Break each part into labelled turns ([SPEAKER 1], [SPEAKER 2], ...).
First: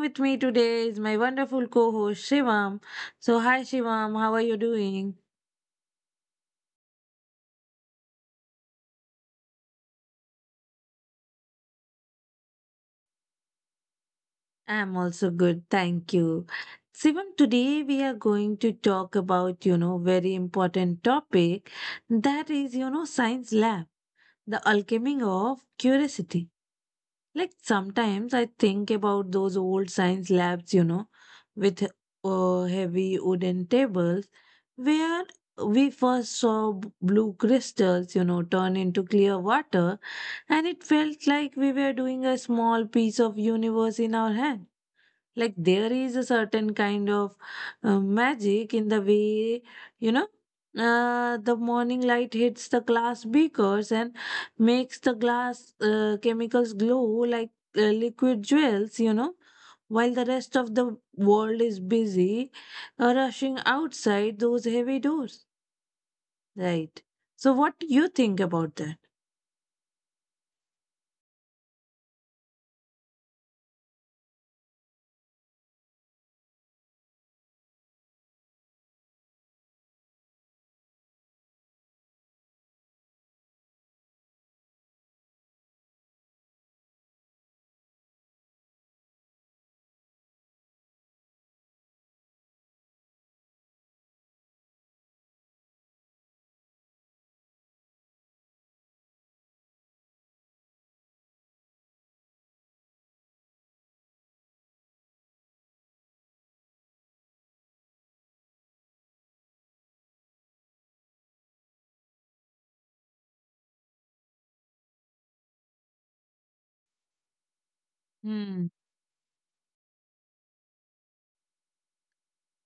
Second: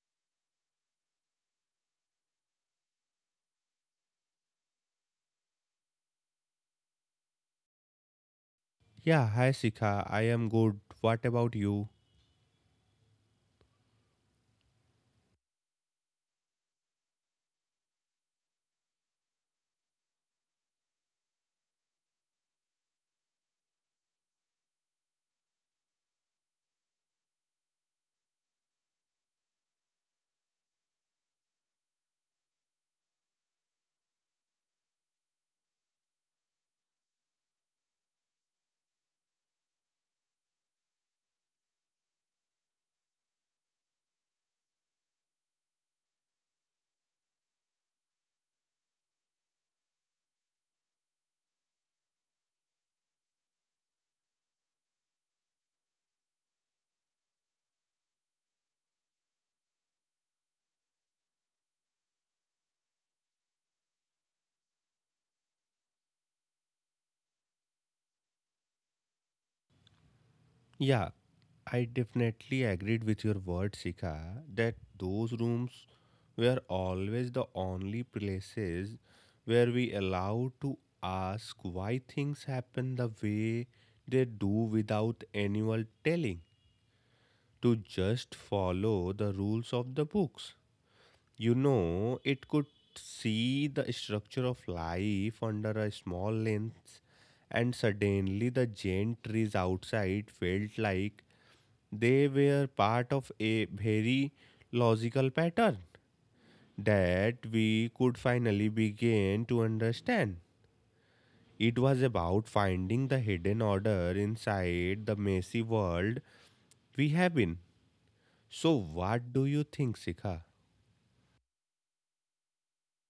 [SPEAKER 1] with me today is my wonderful co host, Shivam. So, hi, Shivam, how are you doing?
[SPEAKER 2] Yeah, hi Sika. I am good. What about you?
[SPEAKER 1] I'm also good, thank you. Shivam, today we are going to talk about, very important topic that is, science lab, the alchemy of curiosity. Like sometimes I think about those old science labs, you know, with heavy wooden tables where we first saw blue crystals, you know, turn into clear water, and it felt like we were doing a small piece of universe in our hand. Like there is a certain kind of magic in the way, you know, the morning light hits the glass beakers and makes the glass chemicals glow like liquid jewels, you know. While the rest of the world is busy rushing outside those heavy doors, right? So, what do you think about that?
[SPEAKER 2] Yeah, I definitely agreed with your word, Sika, that those rooms were always the only places where we allowed to ask why things happen the way they do without anyone telling, to just follow the rules of the books. You know, it could see the structure of life under a small lens, and suddenly the giant trees outside felt like they were part of a very logical pattern that we could finally begin to understand. It was about finding the hidden order inside the messy world we have been. So,
[SPEAKER 1] Hmm.
[SPEAKER 2] what do you think, Sika?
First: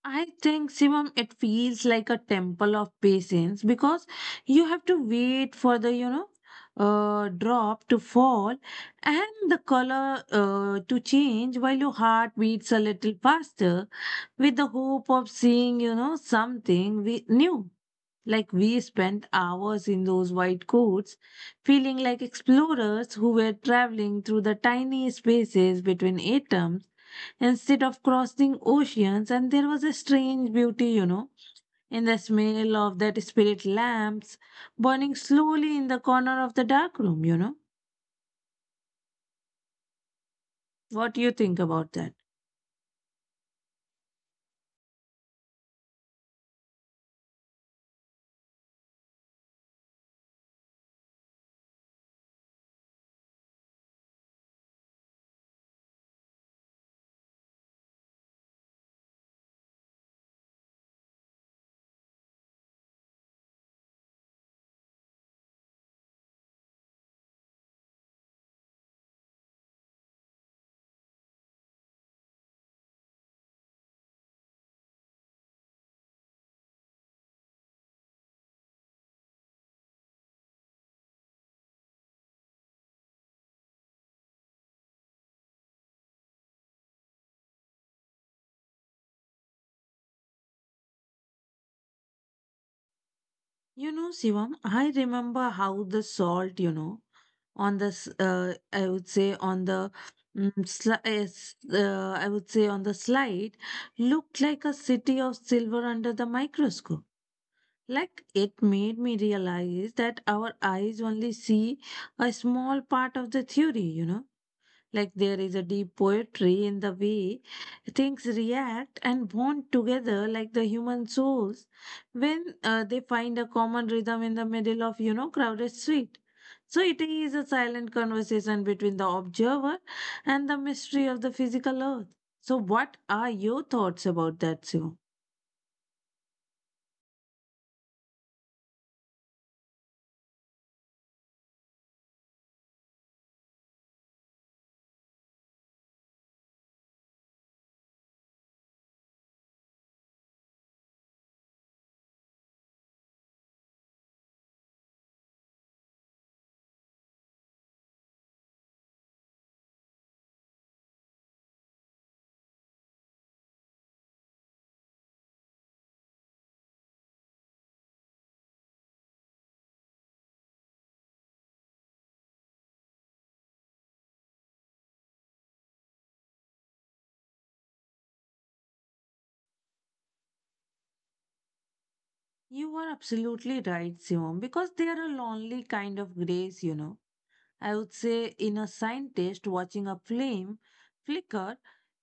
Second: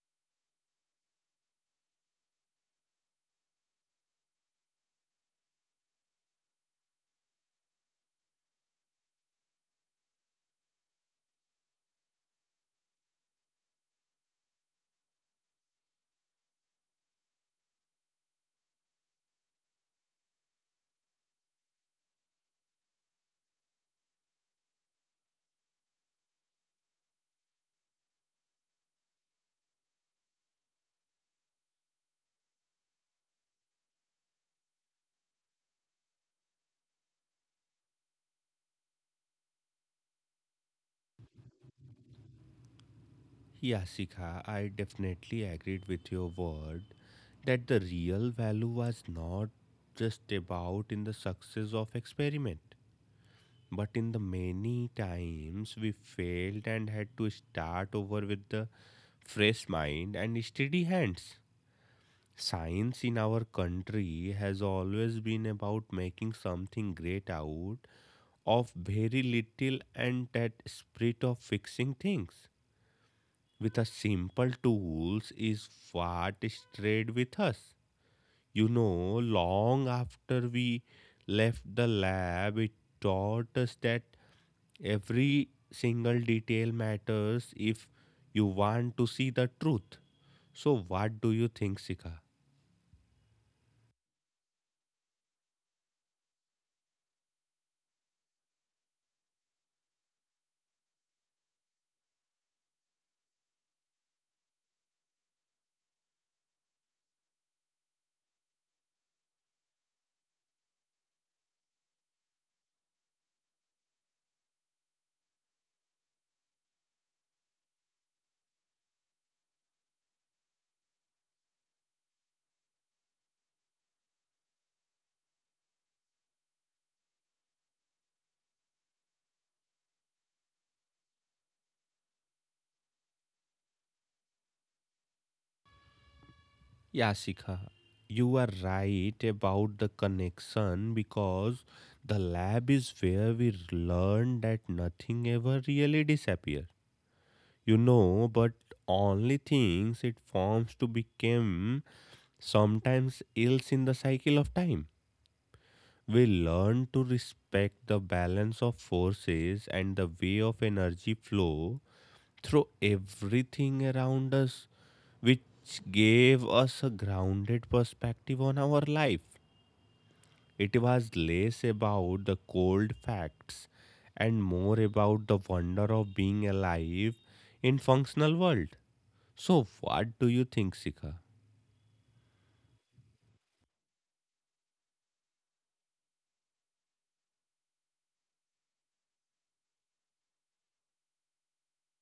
[SPEAKER 1] I think, Shivam, it feels like a temple of patience because you have to wait for the, you know, drop to fall and the color to change while your heart beats a little faster with the hope of seeing, you know, something we new. Like we spent hours in those white coats, feeling like explorers who were traveling through the tiny spaces between atoms instead of crossing oceans, and there was a strange beauty, you know, in the smell of that spirit lamps burning slowly in the corner of the dark room, you know. What do you think about that?
[SPEAKER 2] Yeah, Sikha, I definitely agreed with your word that the real value was not just about in the success of experiment, but in the many times we failed and had to start over with the fresh mind and steady hands. Science in our country has always been about making something great out of very little and that spirit of fixing things with a simple tools is what stayed with us. You know, long after we left the lab, it taught us that every single detail matters if you want to see the truth. So, what do you think, Sika?
[SPEAKER 1] You know, Shivam, I remember how the salt, you know, on I would say on the, mm, sli- s- I would say on the slide, looked like a city of silver under the microscope. Like it made me realize that our eyes only see a small part of the theory, you know. Like there is a deep poetry in the way things react and bond together, like the human souls, when they find a common rhythm in the middle of, you know, crowded street. So it is a silent conversation between the observer and the mystery of the physical earth. So, what are your thoughts about that, Shivam?
[SPEAKER 2] Yeah, Sika, you are right about the connection because the lab is where we learn that nothing ever really disappears. You know, but only things it forms to become sometimes ills in the cycle of time. We learn to respect the balance of forces and the way of energy flow through everything around us, which gave us a grounded perspective on our life. It was less about the cold facts and more about the wonder of being alive in functional world. So, what do you think, Sika?
[SPEAKER 1] You are absolutely right, Siom, because they are a lonely kind of grace, you know. I would say in a scientist watching a flame flicker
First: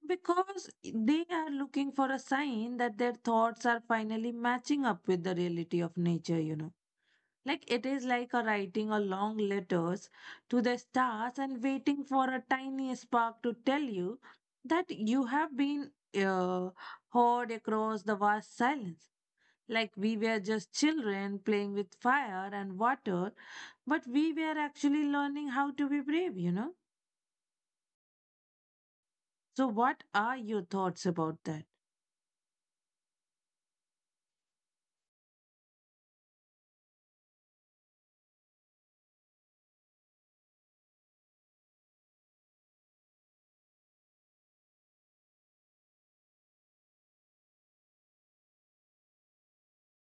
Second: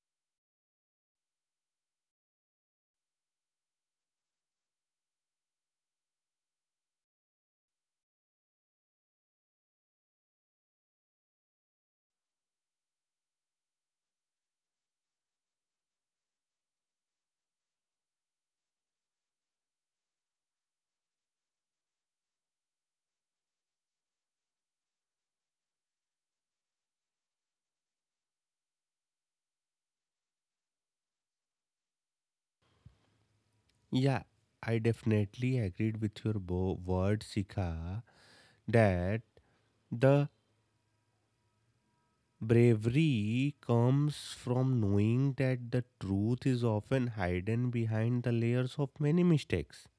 [SPEAKER 1] because they are looking for a sign that their thoughts are finally matching up with the reality of nature, you know. Like it is like a writing a long letters to the stars and waiting for a tiny spark to tell you that you have been uh, heard across the vast silence like we were just children playing with fire and water, but we were actually learning how to be brave, you know? So, what are your thoughts about that?
[SPEAKER 2] Yeah, I definitely agreed with your word, Sika, that the bravery comes from knowing that the truth is often hidden behind the layers of many mistakes,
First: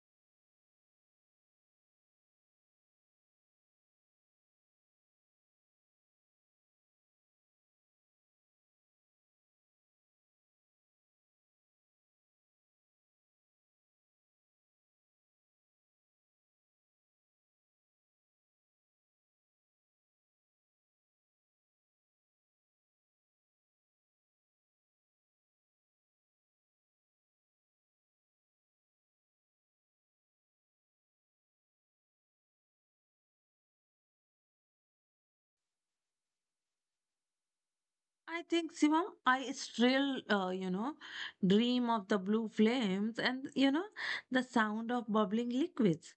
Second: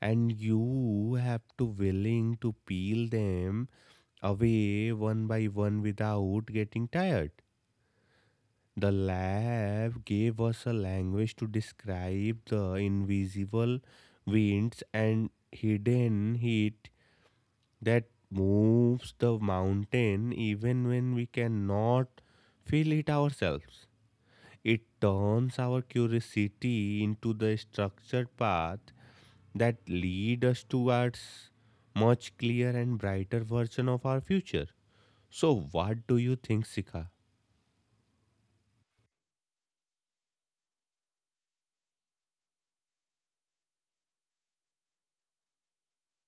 [SPEAKER 2] and you have to willing to peel them away one by one without getting tired. The lab gave us a language to describe the invisible winds and hidden heat that moves the mountain even when we cannot feel it ourselves. It turns our curiosity into the structured path that lead us towards much clearer and brighter version of our future. So what do you think, Sika?
[SPEAKER 1] I think, Siva, I still, you know, dream of the blue flames and, you know, the sound of bubbling liquids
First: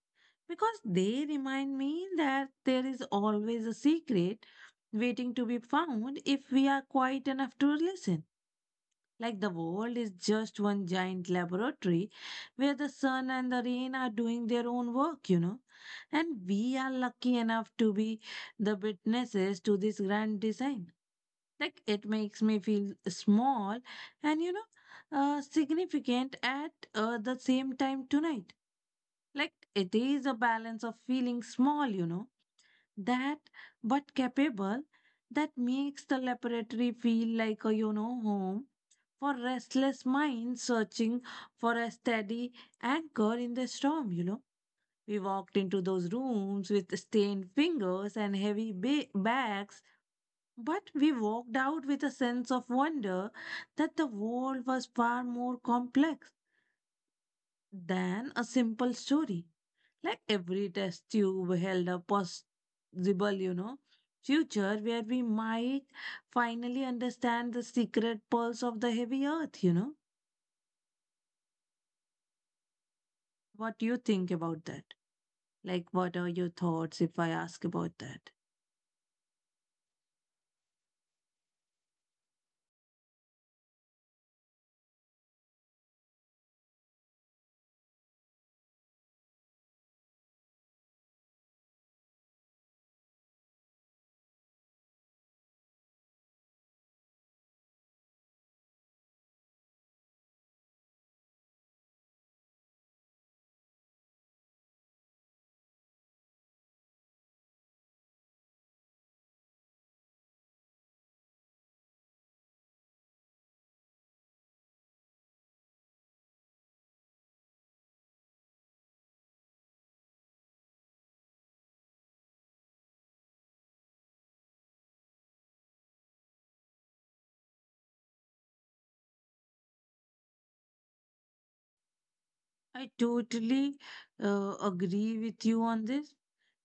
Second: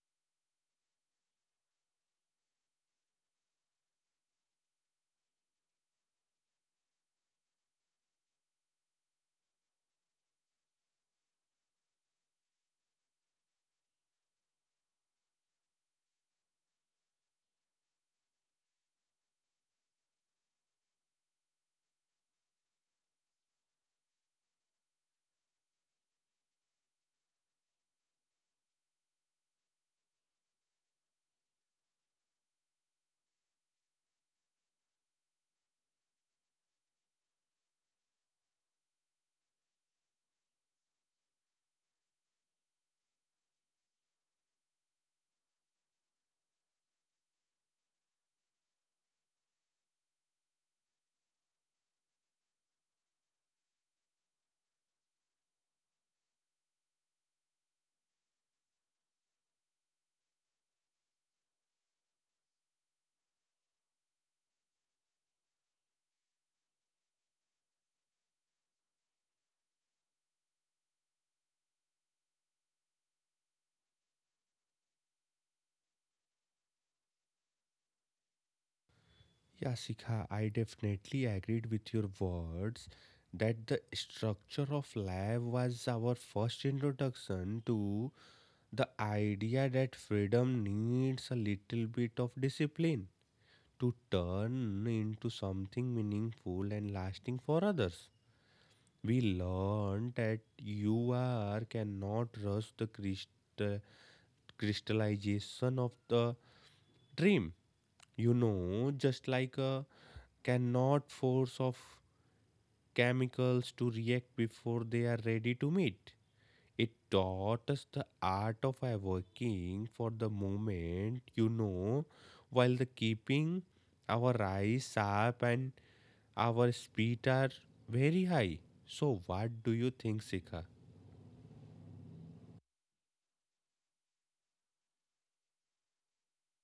[SPEAKER 1] because they remind me that there is always a secret waiting to be found if we are quiet enough to listen. Like the world is just one giant laboratory where the sun and the rain are doing their own work, you know. And we are lucky enough to be the witnesses to this grand design. Like it makes me feel small and, you know, significant at the same time tonight. Like it is a balance of feeling small, you know that but capable that makes the laboratory feel like a home for restless minds searching for a steady anchor in the storm, you know. We walked into those rooms with stained fingers and heavy bags, but we walked out with a sense of wonder that the world was far more complex than a simple story. Like every test tube held a possible, you know, future where we might finally understand the secret pulse of the heavy earth, you know. What do you think about that? Like, what are your thoughts if I ask about that?
[SPEAKER 2] Yeah, Sikha, I definitely agreed with your words that the structure of lab was our first introduction to the idea that freedom needs a little bit of discipline to turn into something meaningful and lasting for others. We learned that you are cannot rush the crystallization of the dream. You know, just like a cannot force of chemicals to react before they are ready to meet. It taught us the art of working for the moment, you know, while the keeping our eyes sharp and our speed are very high. So what do you think, Sika?
[SPEAKER 1] I totally agree with you on this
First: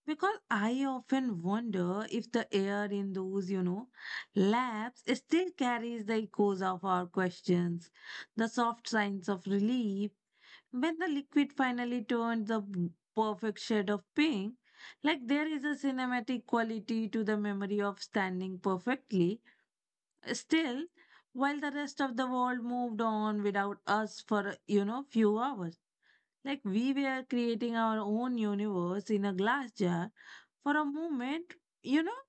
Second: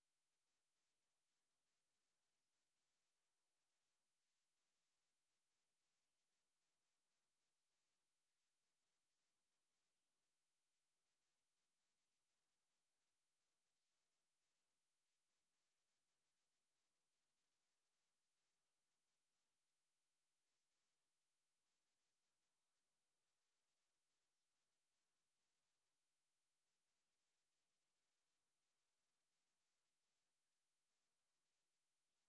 [SPEAKER 1] because I often wonder if the air in those, you know, labs still carries the echoes of our questions, the soft signs of relief. When the liquid finally turned the perfect shade of pink, like there is a cinematic quality to the memory of standing perfectly still, while the rest of the world moved on without us for, you know, few hours, like we were creating our own universe in a glass jar, for a moment, you know,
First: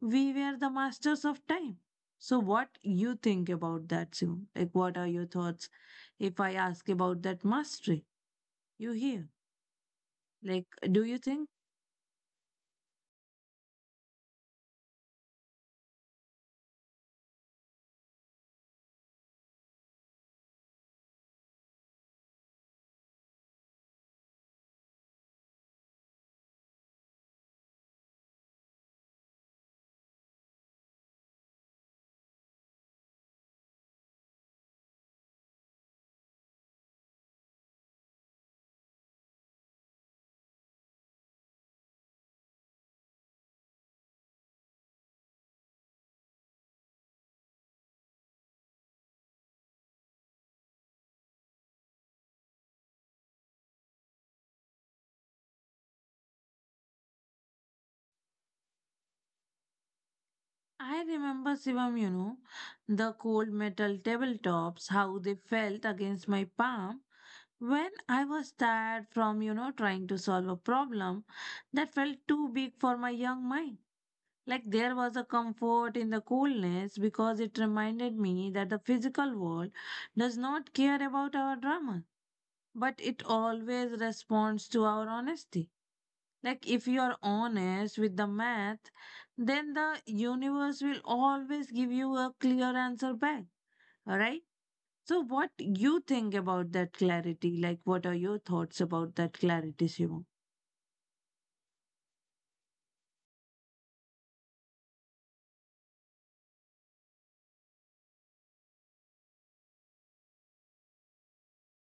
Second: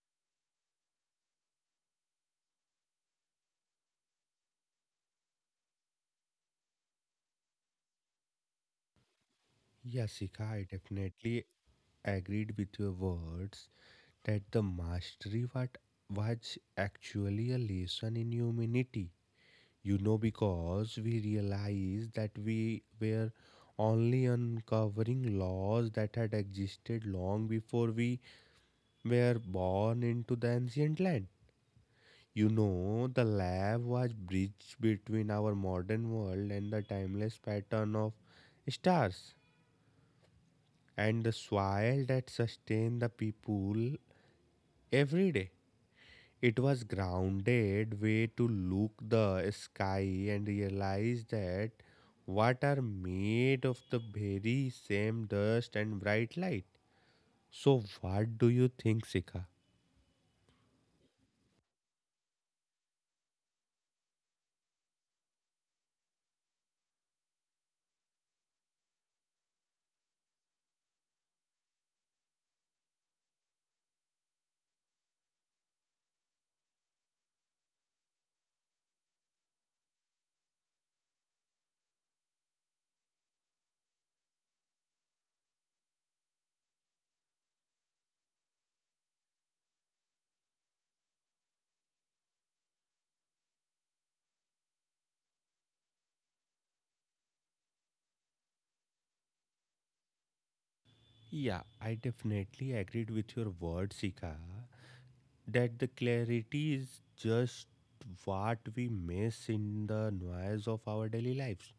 [SPEAKER 1] we were the masters of time. So what you think about that, Sim? Like, what are your thoughts if I ask about that mastery you hear?
[SPEAKER 2] Yeah, Sika,
[SPEAKER 1] Like,
[SPEAKER 2] I
[SPEAKER 1] do you
[SPEAKER 2] definitely
[SPEAKER 1] think
[SPEAKER 2] agreed with your words that the mastery what was actually a lesson in humanity. You know, because we realized that we were only uncovering laws that had existed long before we were born into the ancient land. You know, the lab was bridge between our modern world and the timeless pattern of stars and the soil that sustain the people every day. It was grounded way to look the sky and realize that what are made of the very same dust and bright light. So what do you think, Sika?
[SPEAKER 1] I remember Shivam, you know, the cold metal tabletops, how they felt against my palm when I was tired from, you know, trying to solve a problem that felt too big for my young mind. Like there was a comfort in the coolness because it reminded me that the physical world does not care about our drama, but it always responds to our honesty. Like, if you are honest with the math, then the universe will always give you a clear answer back. All right. So, what you think about that clarity? Like, what are your thoughts about that clarity, Shivam?
[SPEAKER 2] Yeah, I definitely agreed with your word, Sika, that the clarity is just what we miss in the noise of our daily lives.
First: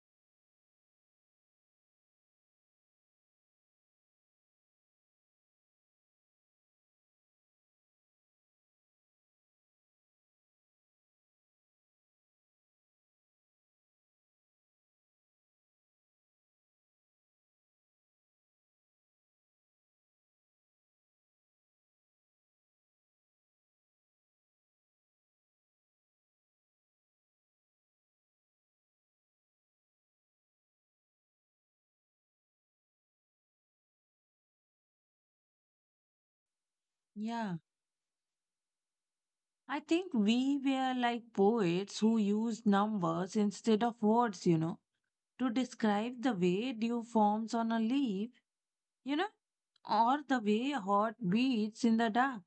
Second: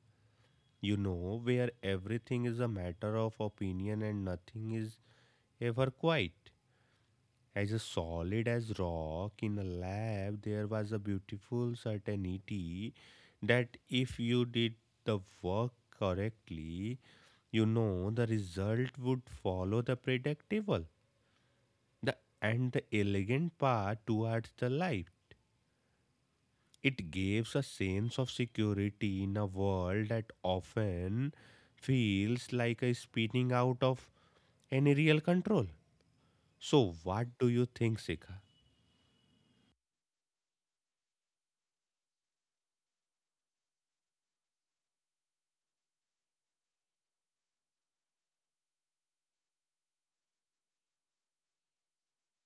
[SPEAKER 2] You know, where everything is a matter of opinion and nothing is ever quiet. As a solid as rock in a lab, there was a beautiful certainty that if you did the work correctly, you know the result would follow the predictable the, and the elegant path towards the light. It gives a sense of security in a world that often feels like a spinning out of any real control. So, what do
[SPEAKER 1] Yeah.
[SPEAKER 2] you think, Sika?
[SPEAKER 1] I think we were like poets who used numbers instead of words, you know, to describe the way dew forms on a leaf, you know, or the way heart beats in the dark.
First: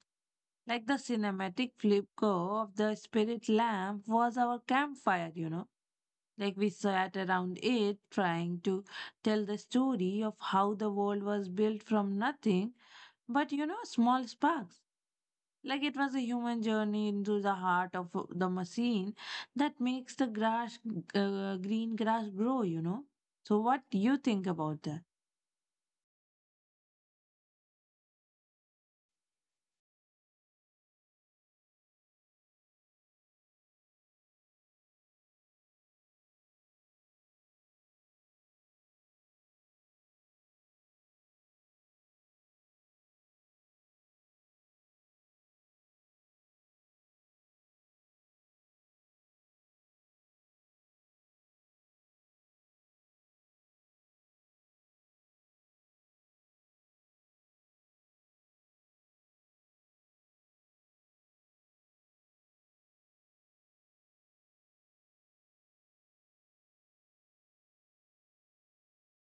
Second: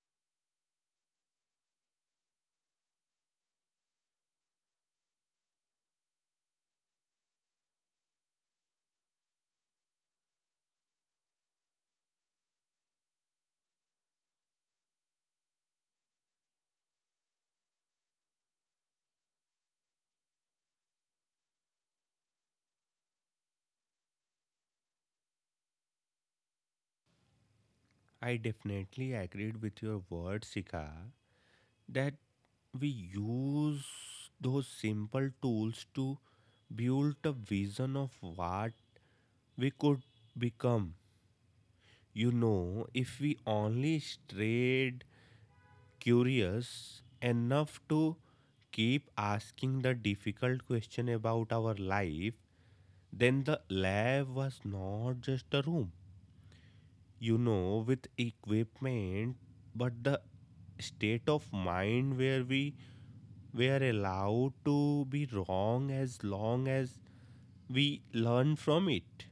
[SPEAKER 1] Like the cinematic flip go of the spirit lamp was our campfire, you know. Like we sat around it trying to tell the story of how the world was built from nothing, but you know, small sparks. Like it was a human journey into the heart of the machine that makes the grass, green grass grow, you know. So, what do you think about that?
[SPEAKER 2] I definitely agreed with your words, Sika, that we use those simple tools to build a vision of what we could become. You know, if we only stayed curious enough to keep asking the difficult question about our life, then the lab was not just a room. You know with equipment but the state of mind where we are allowed to be wrong as long as we learn from it.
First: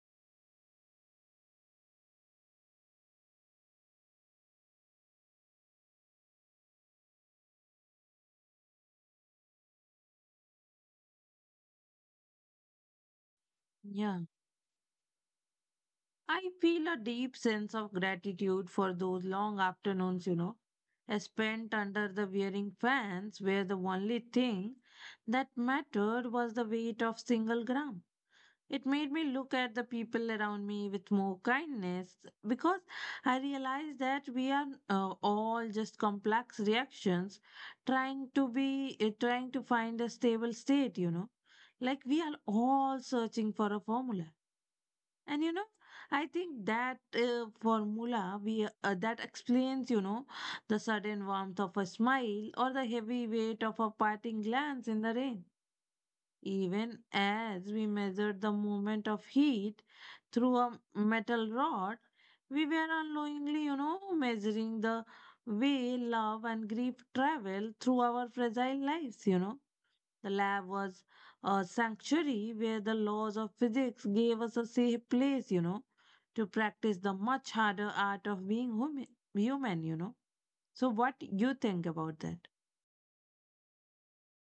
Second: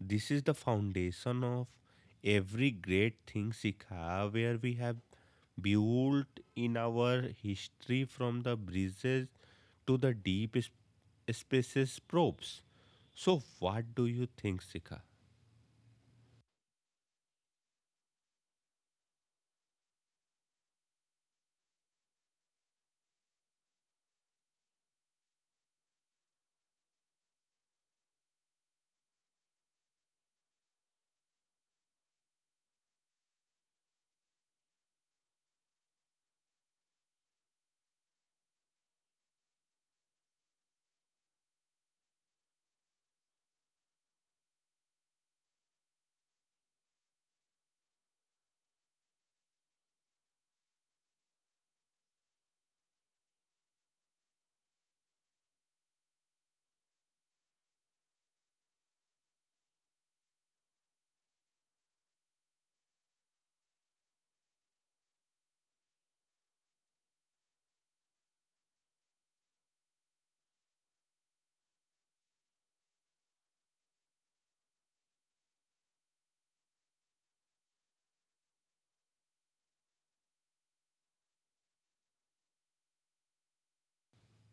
[SPEAKER 2] This is the foundation of every great thing, Sikha, where we have built in our history from the breezes to the deep spaces probes. So what do
[SPEAKER 1] Yeah.
[SPEAKER 2] you think, Sikha?
[SPEAKER 1] I feel a deep sense of gratitude for those long afternoons, you know, I spent under the wearing fans where the only thing that mattered was the weight of single gram. It made me look at the people around me with more kindness because I realized that we are all just complex reactions trying to find a stable state, you know. Like we are all searching for a formula and you know, I think that formula we that explains, you know, the sudden warmth of a smile or the heavy weight of a parting glance in the rain. Even as we measured the movement of heat through a metal rod, we were unknowingly, you know, measuring the way love and grief travel through our fragile lives, you know. The lab was a sanctuary where the laws of physics gave us a safe place, you know, to practice the much harder art of being human, human you know. So what you think about that?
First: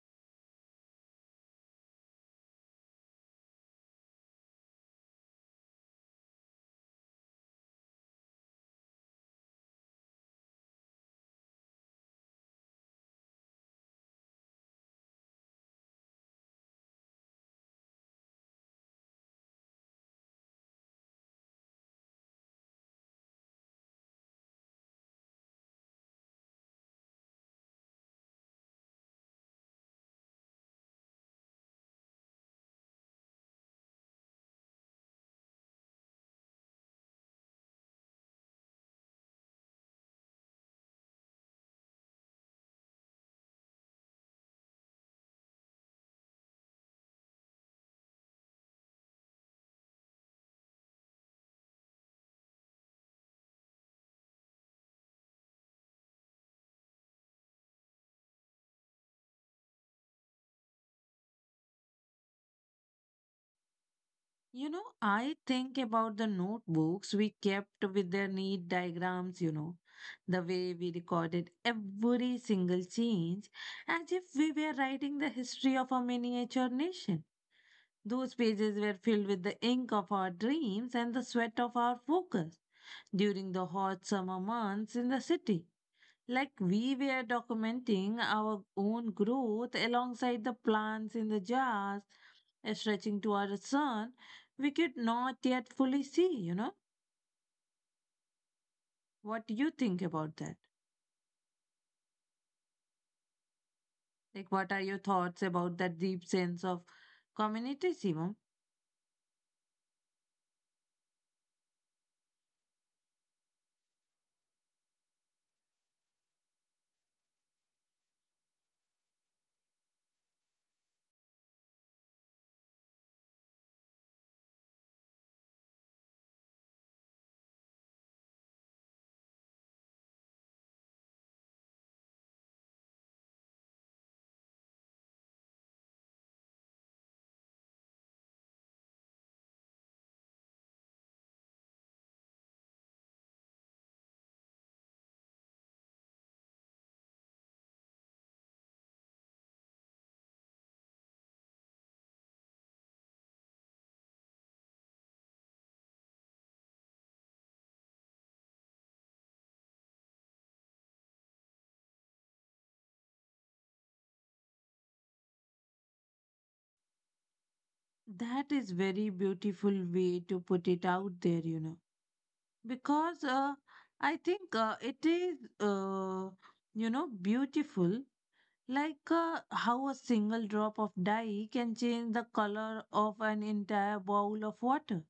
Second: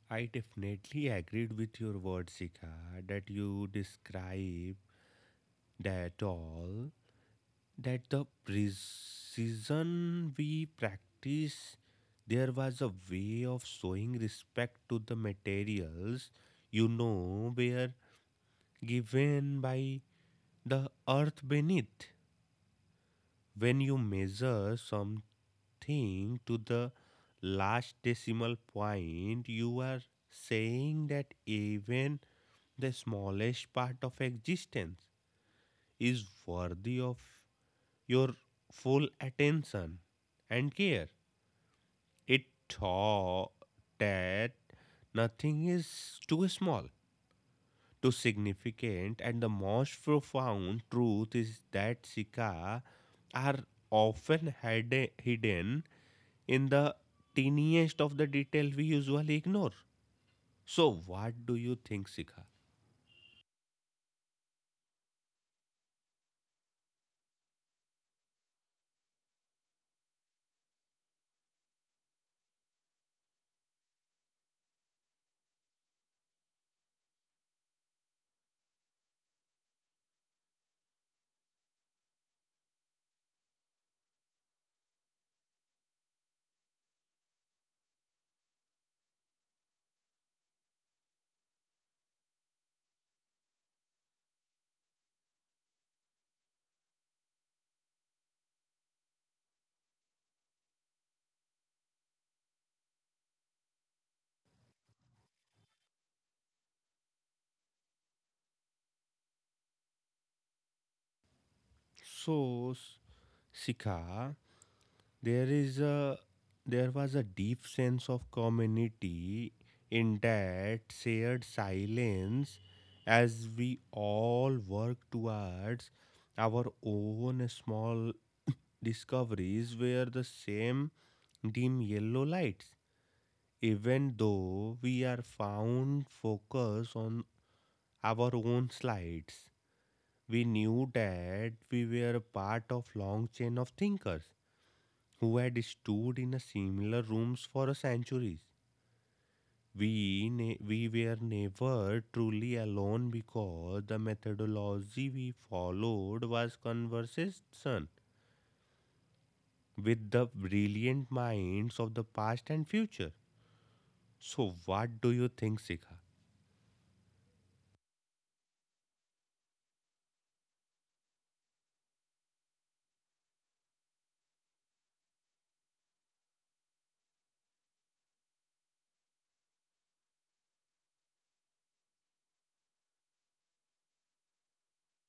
[SPEAKER 2] I definitely agreed with your words, Sika, that you describe that all, that the precision we practice, there was a way of showing respect to the materials, you know, were given by the earth beneath. When you measure something to the last decimal point, you are saying that even the smallest part of existence is worthy of your full attention and care. It thought that nothing is too small, to significant and the most profound truth is that Sika are often hidden in the tiniest of the detail we usually ignore. So what do you think, Sika?
[SPEAKER 1] You know, I think about the notebooks we kept with their neat diagrams, you know, the way we recorded every single change as if we were writing the history of a miniature nation. Those pages were filled with the ink of our dreams and the sweat of our focus. During the hot summer months in the city. Like we were documenting our own growth alongside the plants in the jars stretching toward the sun, we could not yet fully see, you know. What do you think about that? Like, what are your thoughts about that deep sense of community, Simon?
[SPEAKER 2] So, Sika, there is a there was a deep sense of community in that shared silence as we all work towards our own small discoveries were the same dim yellow lights, even though we are found focus on our own slides. We knew that we were a part of long chain of thinkers who had stood in a similar rooms for centuries. We were never truly alone because the methodology we followed was conversation with the brilliant minds of the past and future. So, what do you think, Sika?
[SPEAKER 1] That is very beautiful way to put it out there, you know. Because I think it is, you know, beautiful. Like how a single drop of dye can change the color of an entire bowl of water.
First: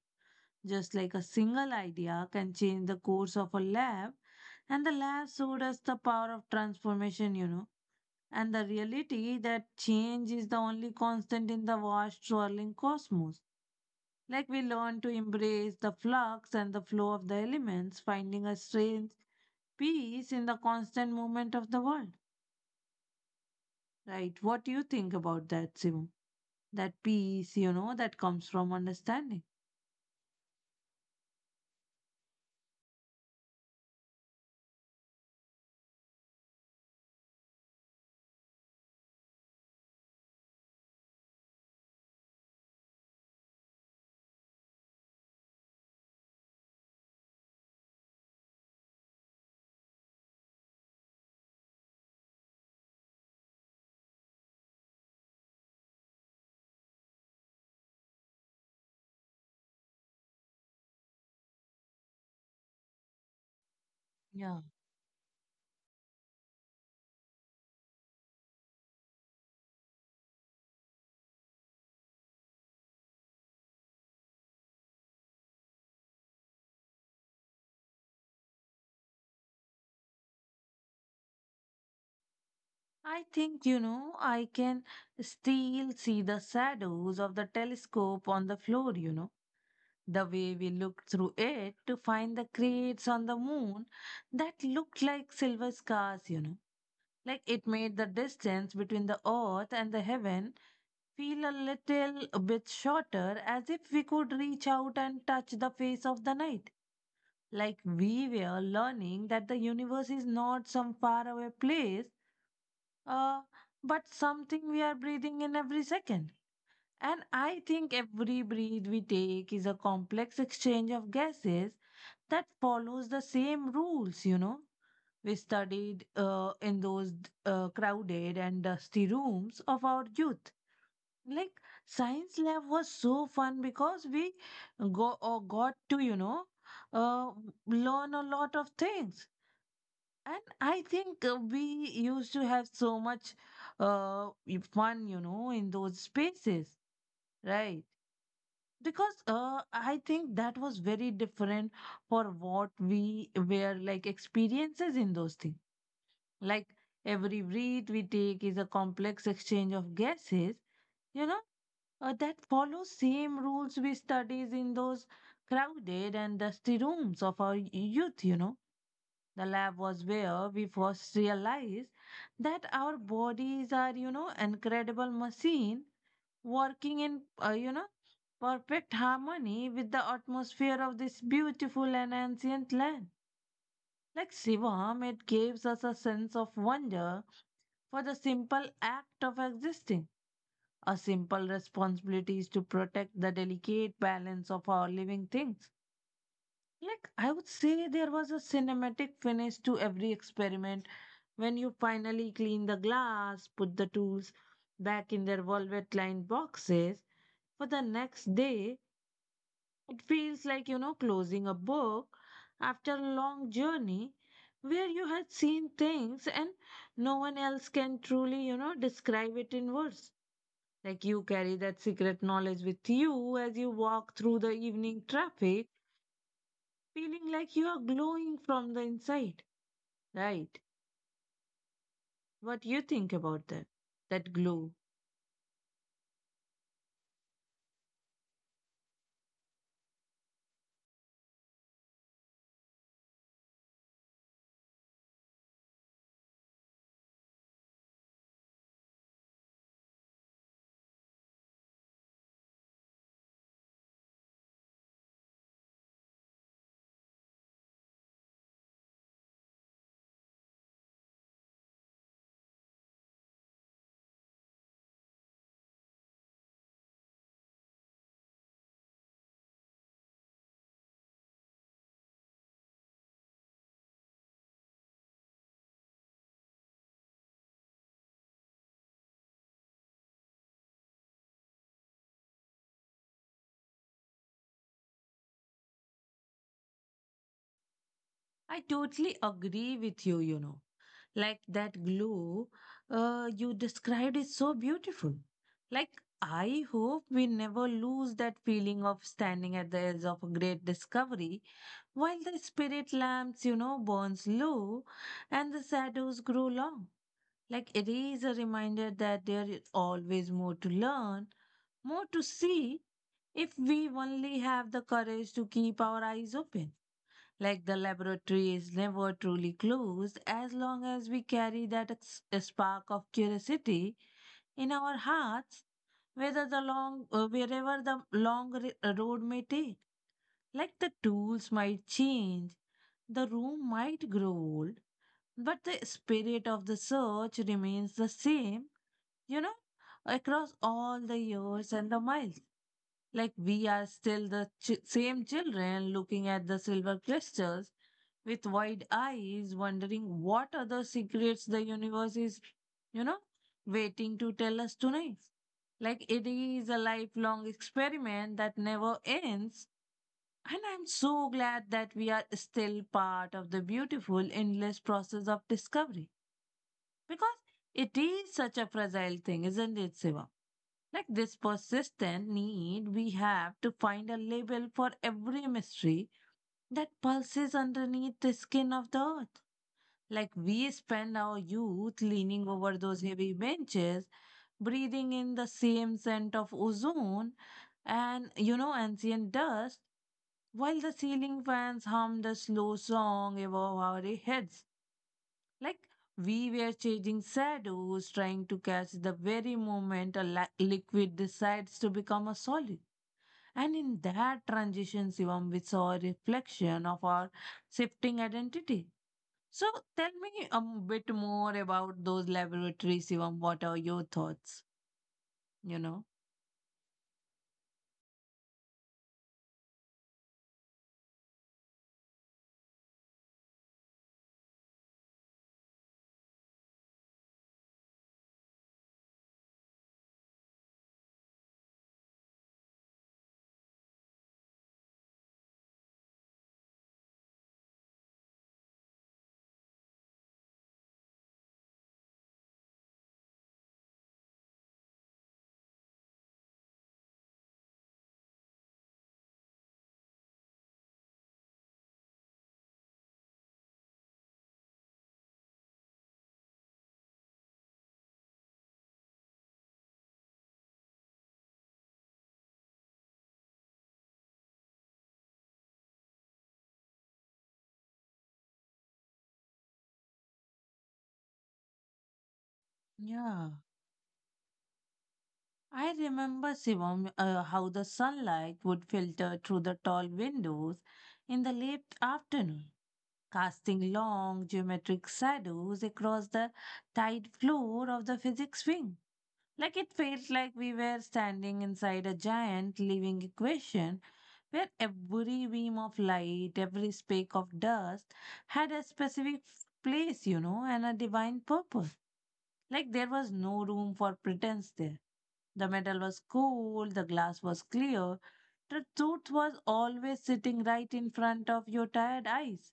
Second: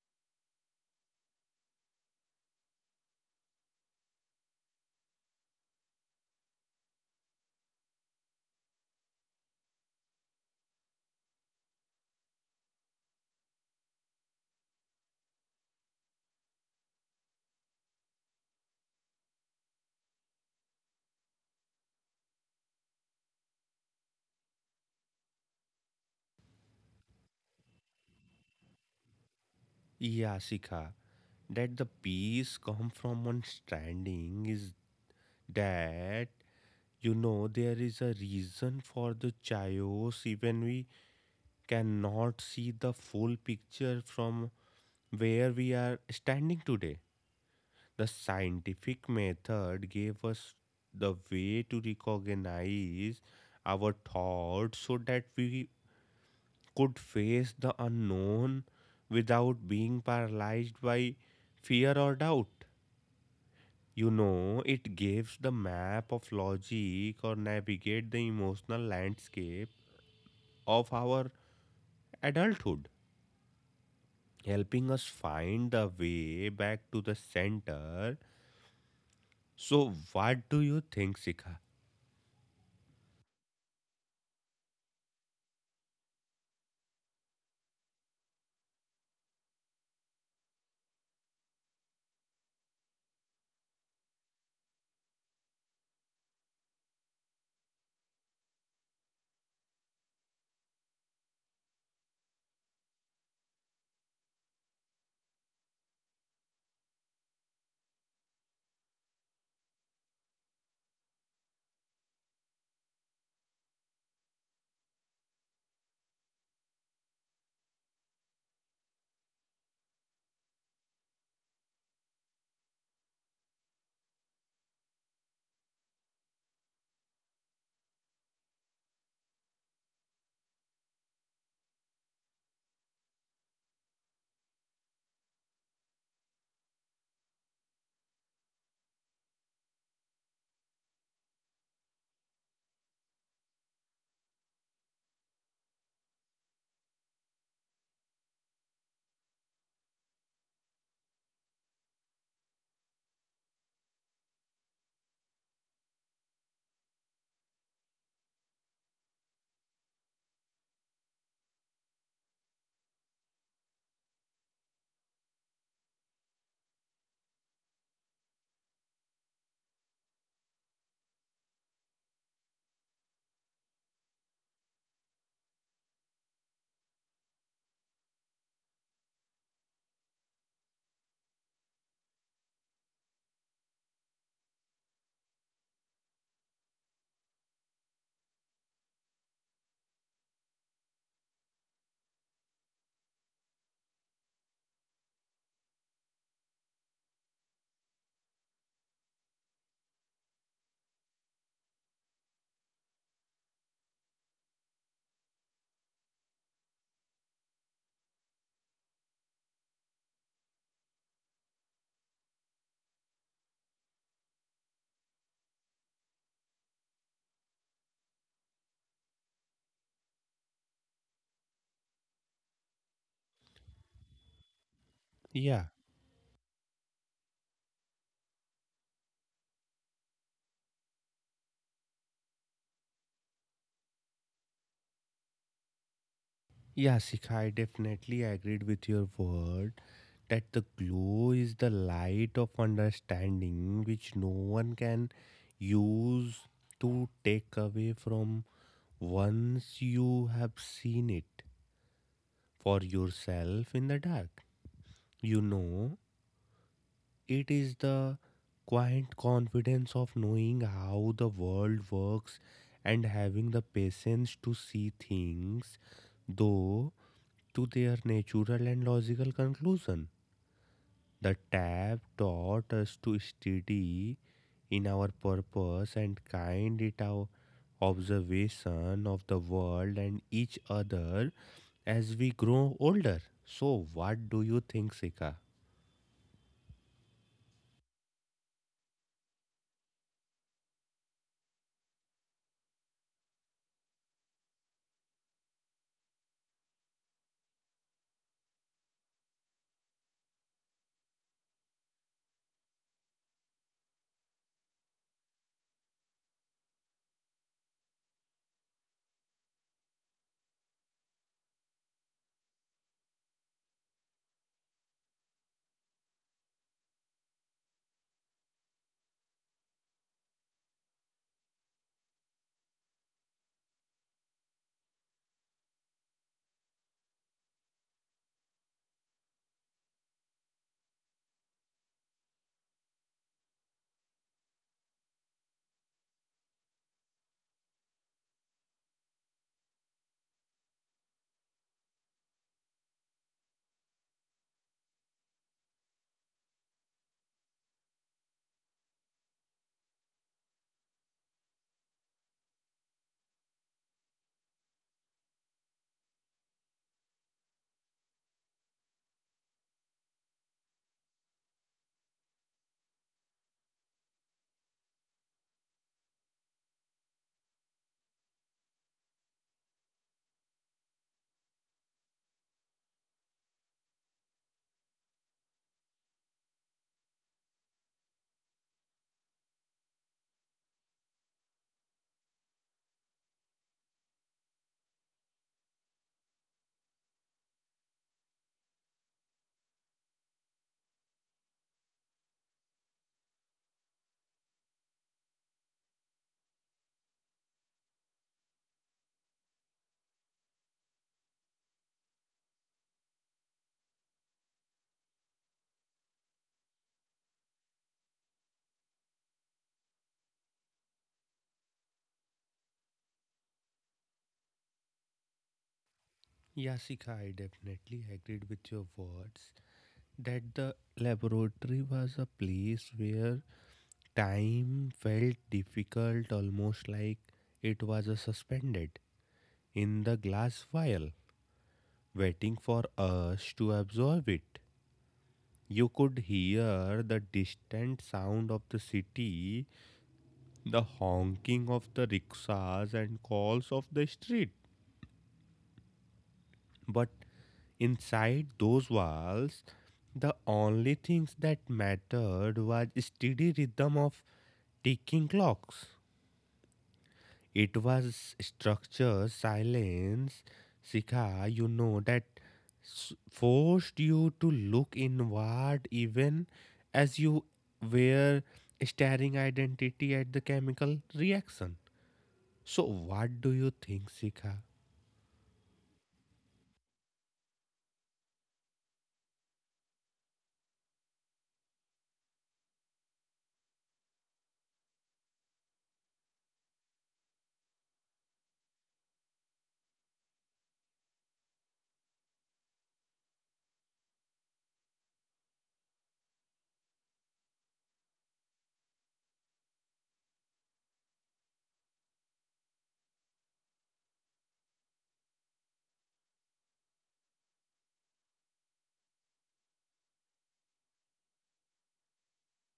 [SPEAKER 1] Just like a single idea can change the course of a lab, and the lab showed us the power of transformation, you know, and the reality that change is the only constant in the vast swirling cosmos. Like we learn to embrace the flux and the flow of the elements, finding a strange peace in the constant movement of the world. Right. What do you think about that, Simu? That peace, you know, that comes from understanding.
[SPEAKER 2] Yeah, Sika, that the peace come from understanding is that you know there is a reason for the chaos even we cannot see the full picture from where we are standing today. The scientific method gave us the way to recognize our thoughts so that we could face the unknown without being paralyzed by fear or doubt. You
[SPEAKER 1] Yeah.
[SPEAKER 2] know, it gives the map of logic or navigate the emotional landscape of our adulthood, helping us find the way back to the center. So, what do you think, Sika?
[SPEAKER 1] I think, you know, I can still see the shadows of the telescope on the floor, you know. The way we looked through it to find the crates on the moon that looked like silver scars, you know. Like it made the distance between the earth and the heaven feel a little bit shorter, as if we could reach out and touch the face of the night. Like we were learning that the universe is not some faraway place, uh, but something we are breathing in every second. And I think every breath we take is a complex exchange of gases that follows the same rules, you know. We studied in those crowded and dusty rooms of our youth. Like science lab was so fun because we go or got to, you know, uh, learn a lot of things. And I think we used to have so much fun, you know, in those spaces, right? Because I think that was very different for what we were like experiences in those things. Like every breath we take is a complex exchange of gases, you know, that follow same rules we studies in those crowded and dusty rooms of our youth, you know. The lab was where we first realized that our bodies are, you know, incredible machine working in, you know, perfect harmony with the atmosphere of this beautiful and ancient land. Like Shivam, it gives us a sense of wonder for the simple act of existing. Our simple responsibility is to protect the delicate balance of our living things. Like, I would say there was a cinematic finish to every experiment. When you finally clean the glass, put the tools back in their velvet lined boxes for the next day, it feels like, you know, closing a book after a long journey where you had seen things and no one else can truly, you know, describe it in words. Like you carry that secret knowledge with you as you walk through the evening
[SPEAKER 2] Yeah,
[SPEAKER 1] traffic, feeling like you are glowing from the inside. Right. What you think about that? That glow.
[SPEAKER 2] Yeah, Sikha, I definitely agreed with your word that the glow is the light of understanding which no one can use to take away from once you have seen it for yourself in the dark. You know, it is the quiet confidence of knowing how the world works and having the patience to see things, though to their natural and logical conclusion. The tab taught us to steady in our purpose and kind in our observation of the world and each other as we grow older. So, what do you think, Sika?
[SPEAKER 1] I totally agree with you, you know. Like that glow you described is so beautiful. Like, I hope we never lose that feeling of standing at the edge of a great discovery while the spirit lamps, you know, burns low and the shadows grow long. Like, it is a reminder that there is always more to learn, more to see if we only have the courage to keep our eyes open. Like the laboratory is never truly closed as long as we carry that spark of curiosity in our hearts, whether the long, wherever the long road may take. Like the tools might change, the room might grow old, but the spirit of the search remains the same, you know, across all the years and the miles. Like we are still the same children looking at the silver crystals with wide eyes, wondering what other secrets the universe is, you know, waiting to tell us tonight. Like it is a lifelong experiment that never ends. And I'm so glad that we are still part of the beautiful, endless process of discovery. Because it is such a fragile thing, isn't it, Siva? Like this persistent need, we have to find a label for every mystery that pulses underneath the skin of the earth. Like we spend our youth leaning over those heavy benches, breathing in the same scent of ozone and, you know, ancient dust, while the ceiling fans hum the slow song above our heads. Like we were changing shadows, trying to catch the very moment a liquid decides to become a solid. And in that transition, Shivam, we saw a reflection of our shifting identity. So tell me a bit more about those laboratories, Shivam. What are your thoughts? You know?
[SPEAKER 2] Yeah, Sika, I definitely agreed with your words that the laboratory was a place where time felt difficult, almost like it was a suspended. In the glass vial, waiting for us to absorb it. You could hear the distant sound of the city, the honking of the rickshaws and calls of the street. But inside those walls, the only things that mattered was steady rhythm of ticking clocks. It was structure, silence, Sikha, you know, that forced you to look inward even as you were staring identity at the chemical reaction. So, what do
[SPEAKER 1] Yeah.
[SPEAKER 2] you think, Sikha?
[SPEAKER 1] I remember, Shivam, how the sunlight would filter through the tall windows in the late afternoon, casting long geometric shadows across the tight floor of the physics wing. Like it felt like we were standing inside a giant living equation where every beam of light, every speck of dust had a specific place, you know, and a divine purpose. Like there was no room for pretense there. The metal was cool, the glass was clear, the truth was always sitting right in front of your tired eyes.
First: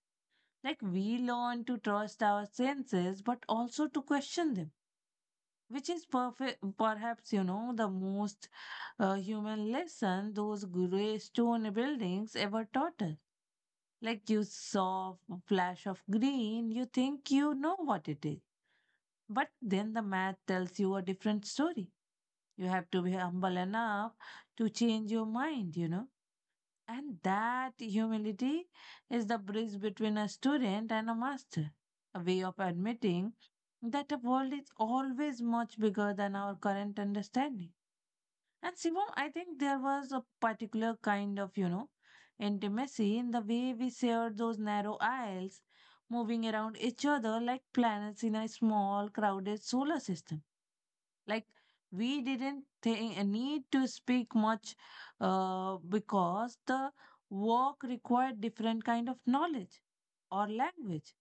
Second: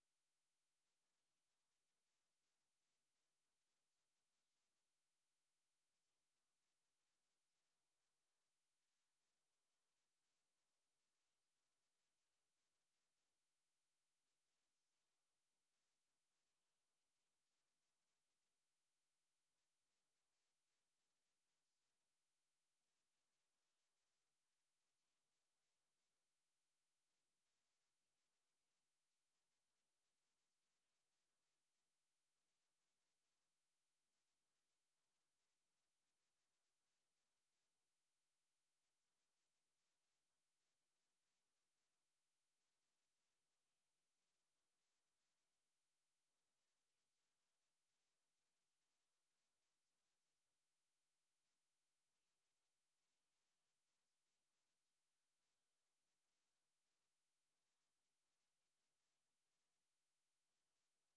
[SPEAKER 1] Like we learn to trust our senses, but also to question them, which is perfect, perhaps, you know, the most human lesson those gray stone buildings ever taught us. Like you saw a flash of green, you think you know what it is, but then the math tells you a different story. You have to be humble enough to change your mind, you know. And that humility is the bridge between a student and a master, a way of admitting that the world is always much bigger than our current understanding. And Sivam, I think there was a particular kind of, you know, intimacy in the way we shared those narrow aisles, moving around each other like planets in a small, crowded solar system. Like we didn't need to speak much, because the work required different kind of knowledge or language,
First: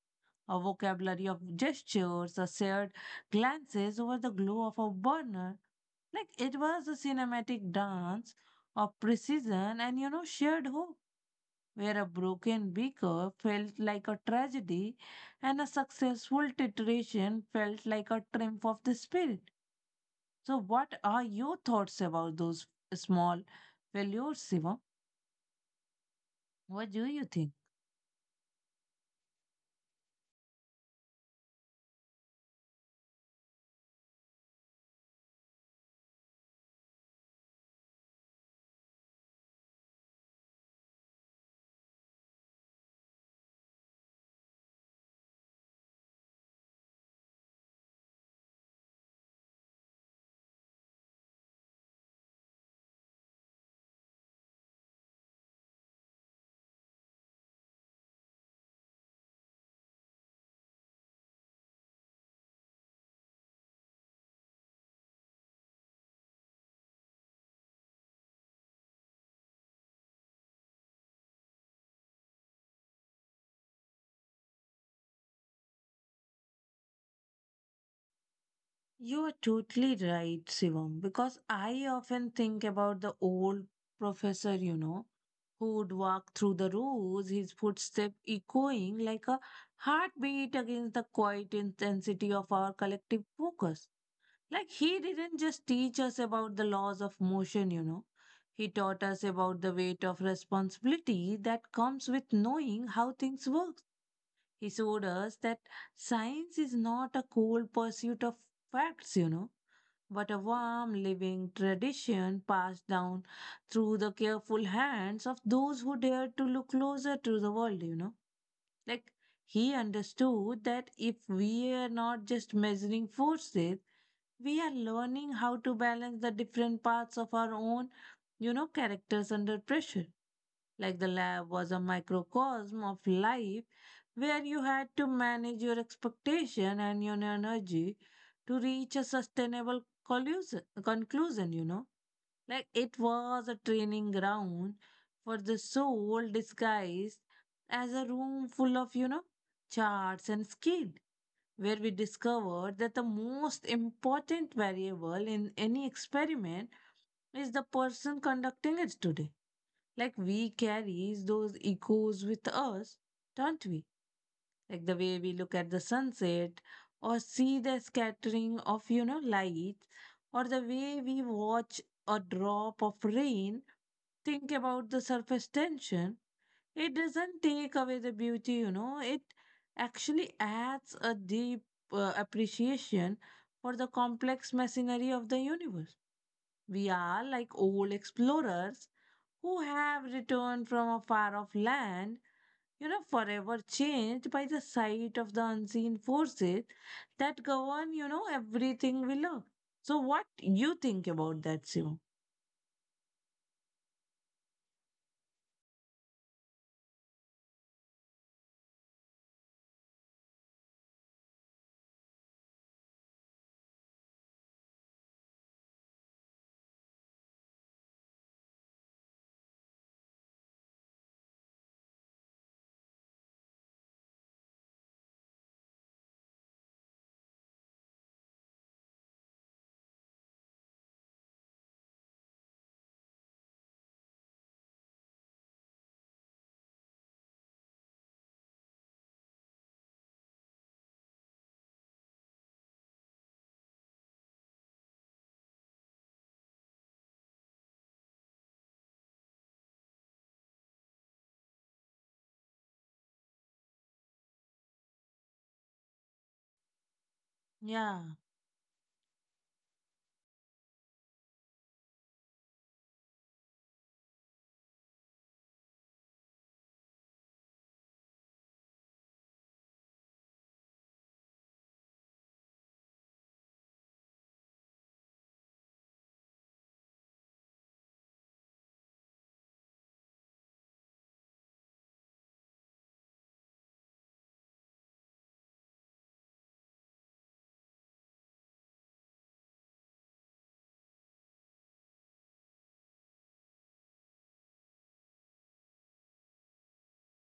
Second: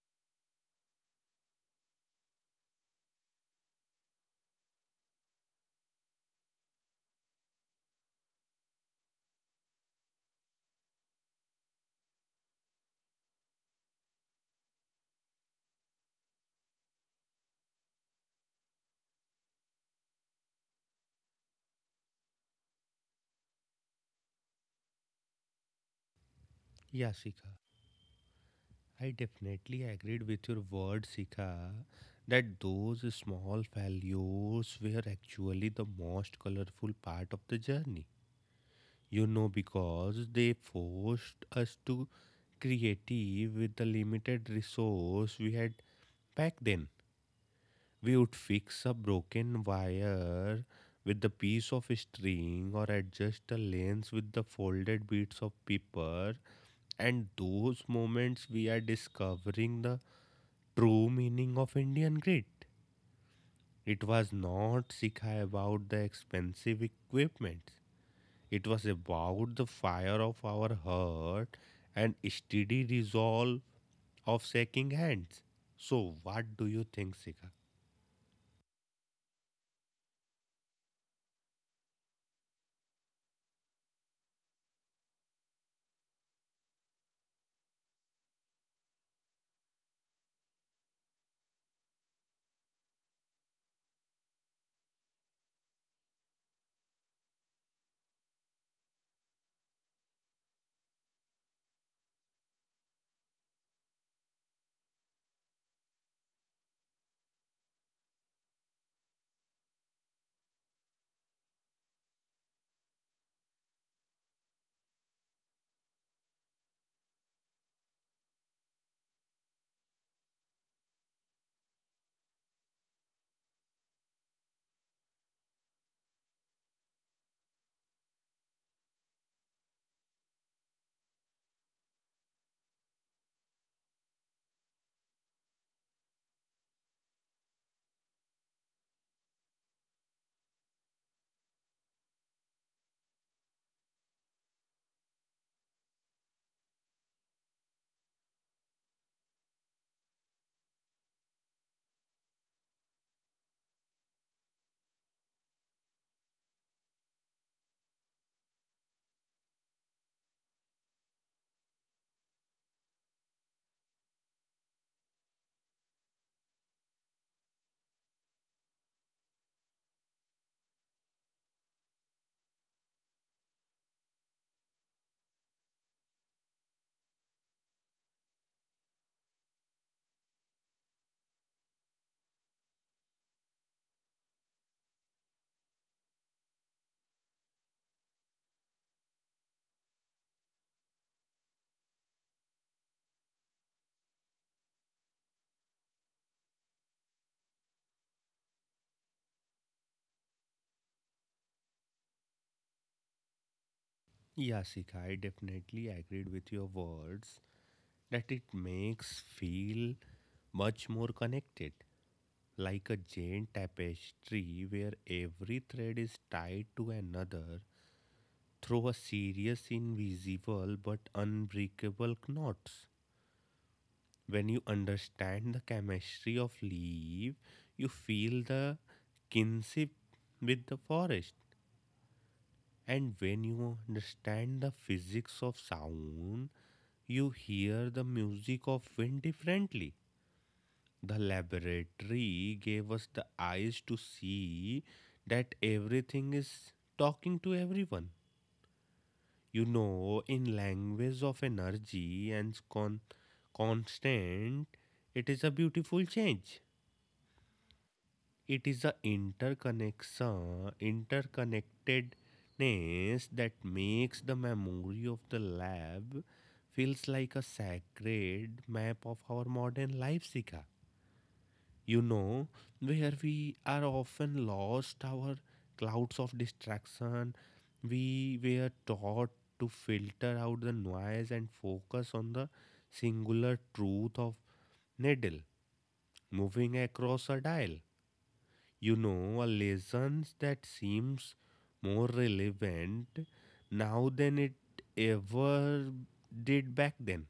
[SPEAKER 1] a vocabulary of gestures, a shared glances over the glow of a burner. Like it was a cinematic dance of precision and, you know, shared hope, where a broken beaker felt like a tragedy and a successful titration felt like a triumph of the spirit. So, what are your thoughts about those small failures, Shivam? What do
[SPEAKER 2] Yeah,
[SPEAKER 1] you
[SPEAKER 2] Sikha,
[SPEAKER 1] think?
[SPEAKER 2] I definitely agreed with your word, Sikha, that those small failures were actually the most colorful part of the journey. You know, because they forced us to creative with the limited resource we had back then. We would fix a broken wire with the piece of string or adjust a lens with the folded bits of paper. And those moments we are discovering the true meaning of Indian grit. It was not Sikha about the expensive equipment. It was about the fire of our heart and steady resolve of shaking hands. So, what do you think, Sika?
[SPEAKER 1] You are totally right, Shivam, because I often think about the old professor, you know, who would walk through the rows, his footstep echoing like a heartbeat against the quiet intensity of our collective focus. Like he didn't just teach us about the laws of motion, you know. He taught us about the weight of responsibility that comes with knowing how things work. He showed us that science is not a cold pursuit of facts, you know, but a warm, living tradition passed down through the careful hands of those who dared to look closer to the world, you know. Like, he understood that if we are not just measuring forces, we are learning how to balance the different parts of our own, you know, characters under pressure. Like the lab was a microcosm of life where you had to manage your expectation and your energy to reach a sustainable collusion, conclusion, you know. Like it was a training ground for the soul disguised as a room full of, you know, charts and scale, where we discovered that the most important variable in any experiment is the person conducting it today. Like we carry those echoes with us, don't we? Like the way we look at the sunset or see the scattering of, you know, lights or the way we watch a drop of rain, think about the surface tension. It doesn't take away the beauty, you know, it actually adds a deep appreciation for the complex machinery of the universe. We are like old explorers who have returned from a far off land, you know, forever changed by the sight of the unseen forces that govern, you know, everything we love. So, what you think about that, Shivam?
[SPEAKER 2] Yeah, Sika, I definitely agreed with your words that it makes feel much more connected, like a giant tapestry where every thread is tied to another through a serious, invisible but unbreakable knots. When you understand the chemistry of leaf, you feel the kinship with the forest. And when you understand the physics of sound, you hear the music of wind differently. The laboratory gave us the eyes to see that everything is talking to everyone. You know, in language of energy and constant, it is a beautiful change.
[SPEAKER 1] Yeah,
[SPEAKER 2] It is the interconnectedness that makes the memory of the lab feels like a sacred map of our modern life, Sika. You know, where we are often lost our clouds of distraction, we were taught to filter out the noise and focus on the singular truth of needle moving across a dial. You know, a lessons that seems more relevant now than it ever did back then.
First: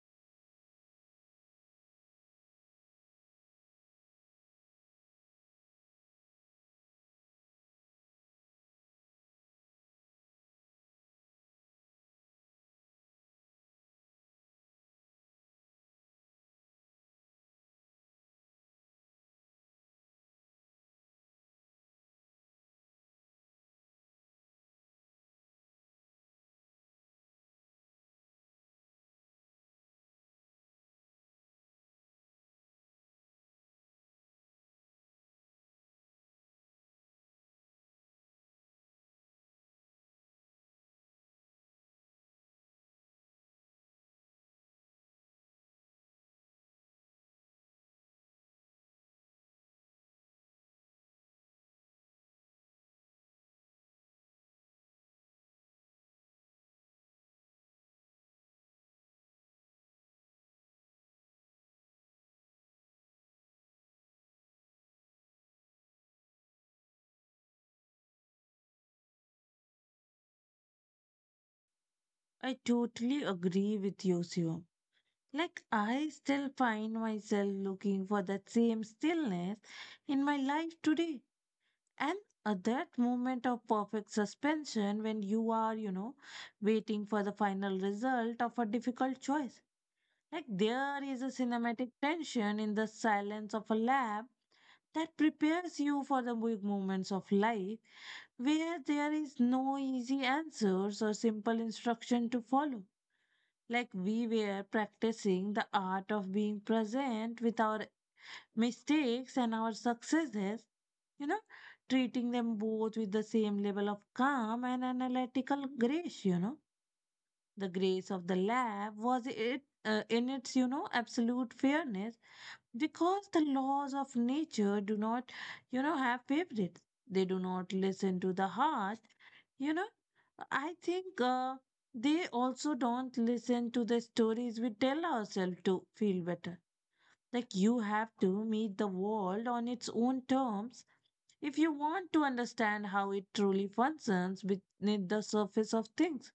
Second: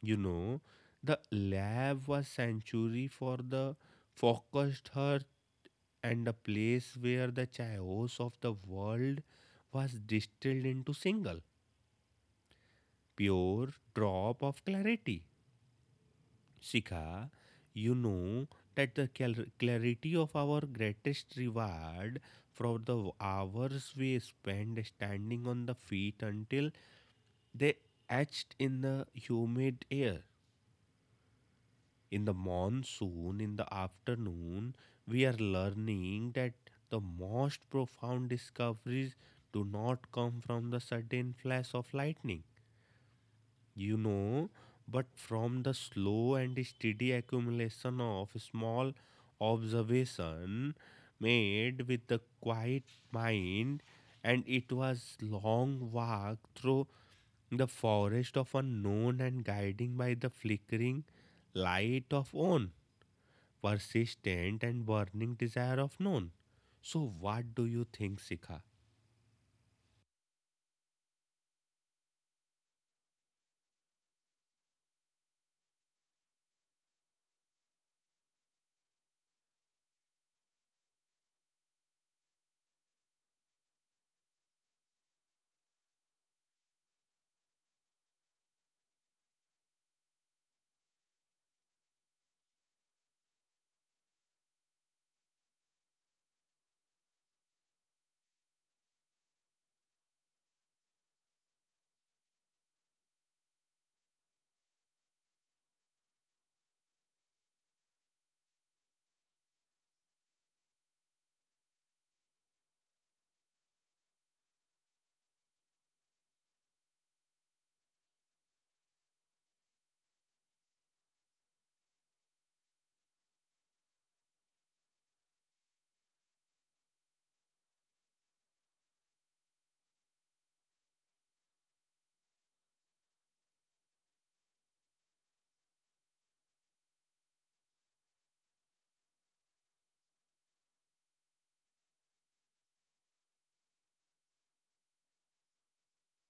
[SPEAKER 2] You know, the lab was sanctuary for the focused heart and a place where the chaos of the world was distilled into single pure drop of clarity Shikha, you know that the clarity of our greatest reward from the hours we spend standing on the feet until they etched in the humid air. In the monsoon, in the afternoon, we are learning that the most profound discoveries do not come from the sudden flash of lightning. You know, but from the slow and steady accumulation of small observation made with the quiet mind, and it was long walk through the forest of unknown and guiding by the flickering light of own persistent and burning desire of known. So what do you think, Sikha?
[SPEAKER 1] I totally agree with you, Shivam. Like, I still find myself looking for that same stillness in my life today. And that moment of perfect suspension when you are, you know, waiting for the final result of a difficult choice. Like there is a cinematic tension in the silence of a lab that prepares you for the big moments of life where there is no easy answers or simple instruction to follow. Like we were practicing the art of being present with our mistakes and our successes, you know, treating them both with the same level of calm and analytical grace, you know. The grace of the lab was it in its, you know, absolute fairness because the laws of nature do not, you know, have favorites. They do not listen to the heart. You know, I think they also don't listen to the stories we tell ourselves to feel better. Like you have to meet the world on its own terms if you want to understand how it truly functions beneath the surface of things.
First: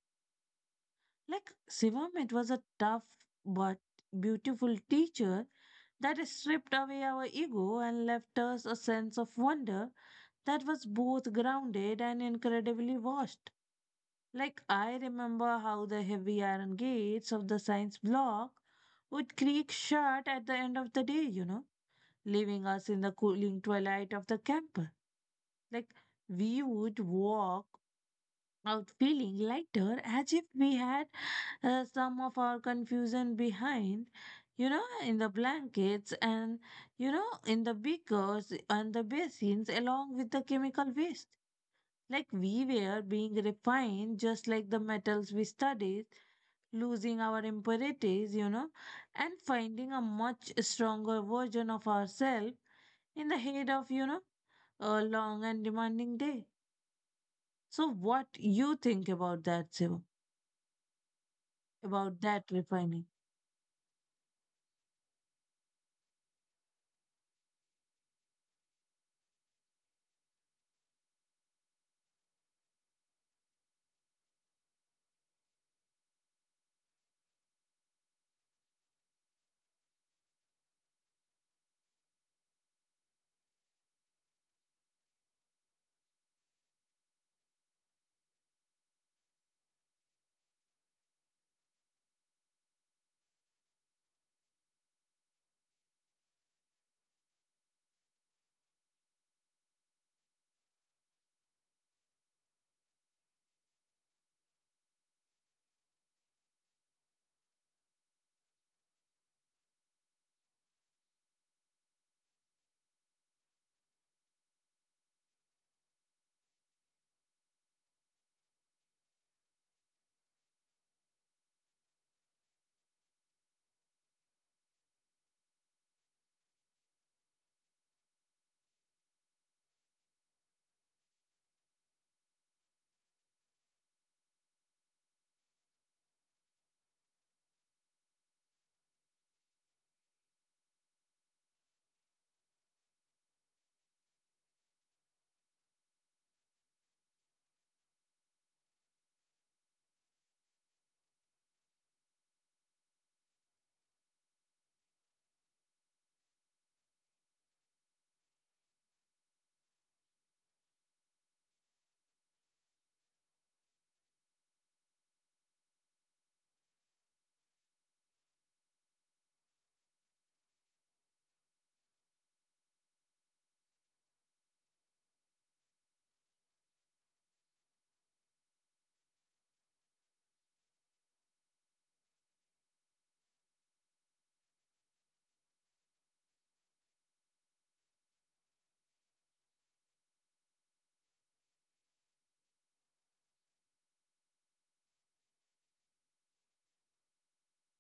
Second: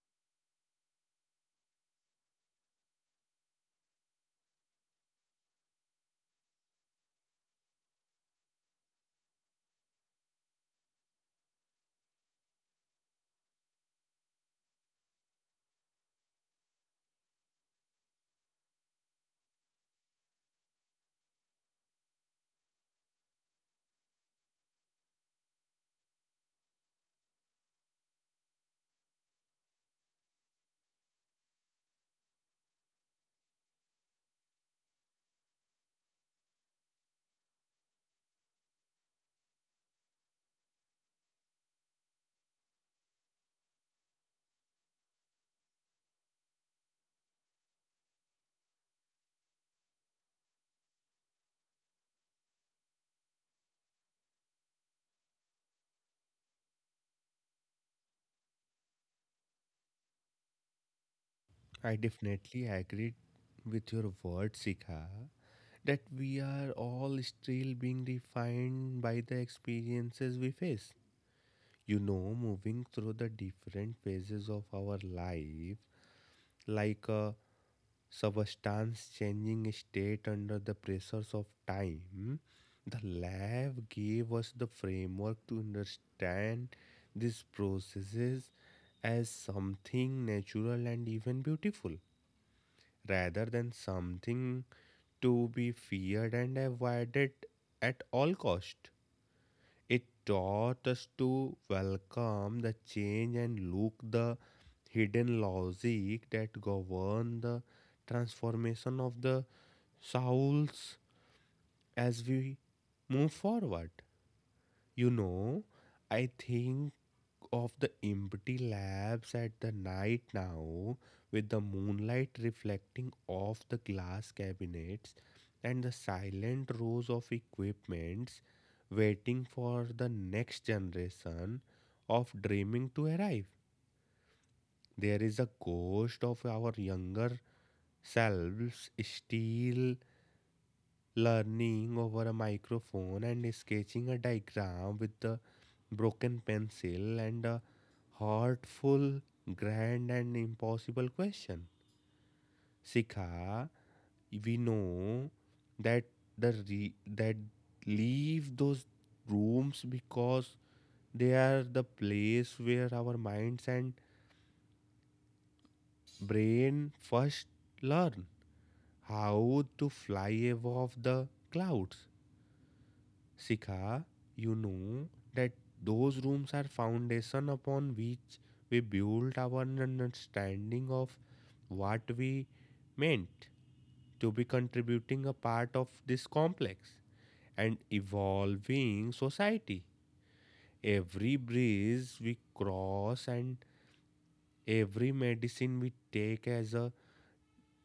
[SPEAKER 1] Like Shivam, it was a tough but beautiful teacher that stripped away our ego and left us a sense of wonder that was both grounded and incredibly vast. Like I remember how the heavy iron gates of the science block would creak shut at the end of the day, you know, leaving us in the cooling twilight of the camper. Like we would walk out feeling lighter as if we had some of our confusion behind, you know, in the blankets and, you know, in the beakers and the basins along with the chemical waste. Like we were being refined just like the metals we studied, losing our impurities, you know, and finding a much stronger version of ourselves in the head of, you know, a long and demanding day. So what you think about that, Shiva?
[SPEAKER 2] I
[SPEAKER 1] About that
[SPEAKER 2] definitely
[SPEAKER 1] refining.
[SPEAKER 2] agreed with your word, Sikha, that we are all still being defined by the experiences we face. You know, moving through the different phases of our life, like a substance changing state under the pressures of time, the lab gave us the framework to understand these processes as something natural and even beautiful rather than something to be feared and avoided at all cost. It taught us to welcome the change and look the hidden logic that govern the transformation of the souls as we move forward. You know, I think of the empty labs at the night now, with the moonlight reflecting off the glass cabinets and the silent rows of equipments waiting for the next generation of dreaming to arrive. There is a ghost of our younger selves still learning over a microphone and sketching a diagram with the broken pencil and a heartful, grand, and impossible question. Sikha, we know that that leave those rooms because they are the place where our minds and brain first learn how to fly above the clouds. Sika, you know that those rooms are foundation upon which we build our understanding of what we meant to be contributing a part of this complex and evolving society. Every breeze we cross and every medicine we take as a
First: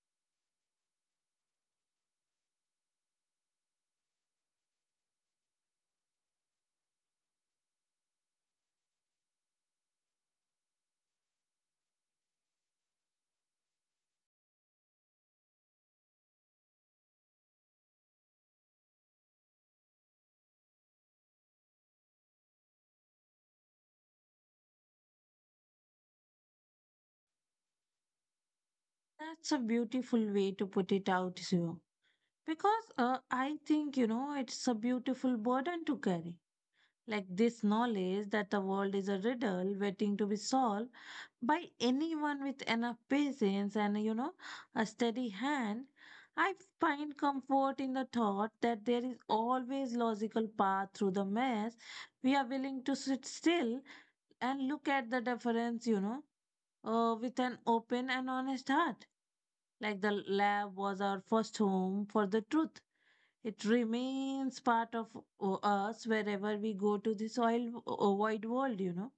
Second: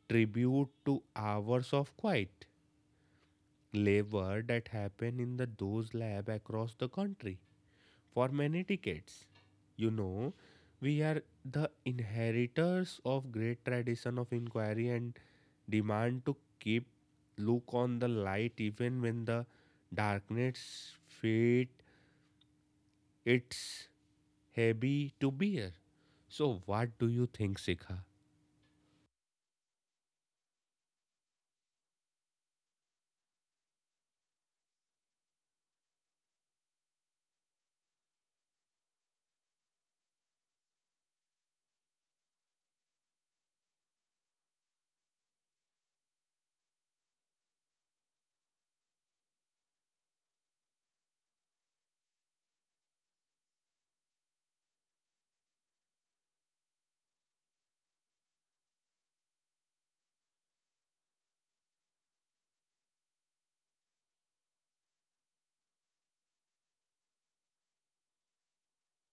[SPEAKER 2] tribute to hours of quiet labor that happen in the those lab across the country for many decades, you know, we are the inheritors of great tradition of inquiry and demand to keep look on the light even when the darkness fate it's heavy to bear. So what do you think, Sikha?
[SPEAKER 1] That's a beautiful way to put it out, Zio. Because I think, you know, it's a beautiful burden to carry. Like this knowledge that the world is a riddle waiting to be solved by anyone with enough patience and, you know, a steady hand. I find comfort in the thought that there is always logical path through the mess. We are willing to sit still and look at the difference, with an open and honest heart. Like the lab was our first home for the truth. It remains part of us wherever we go to the soil wide world,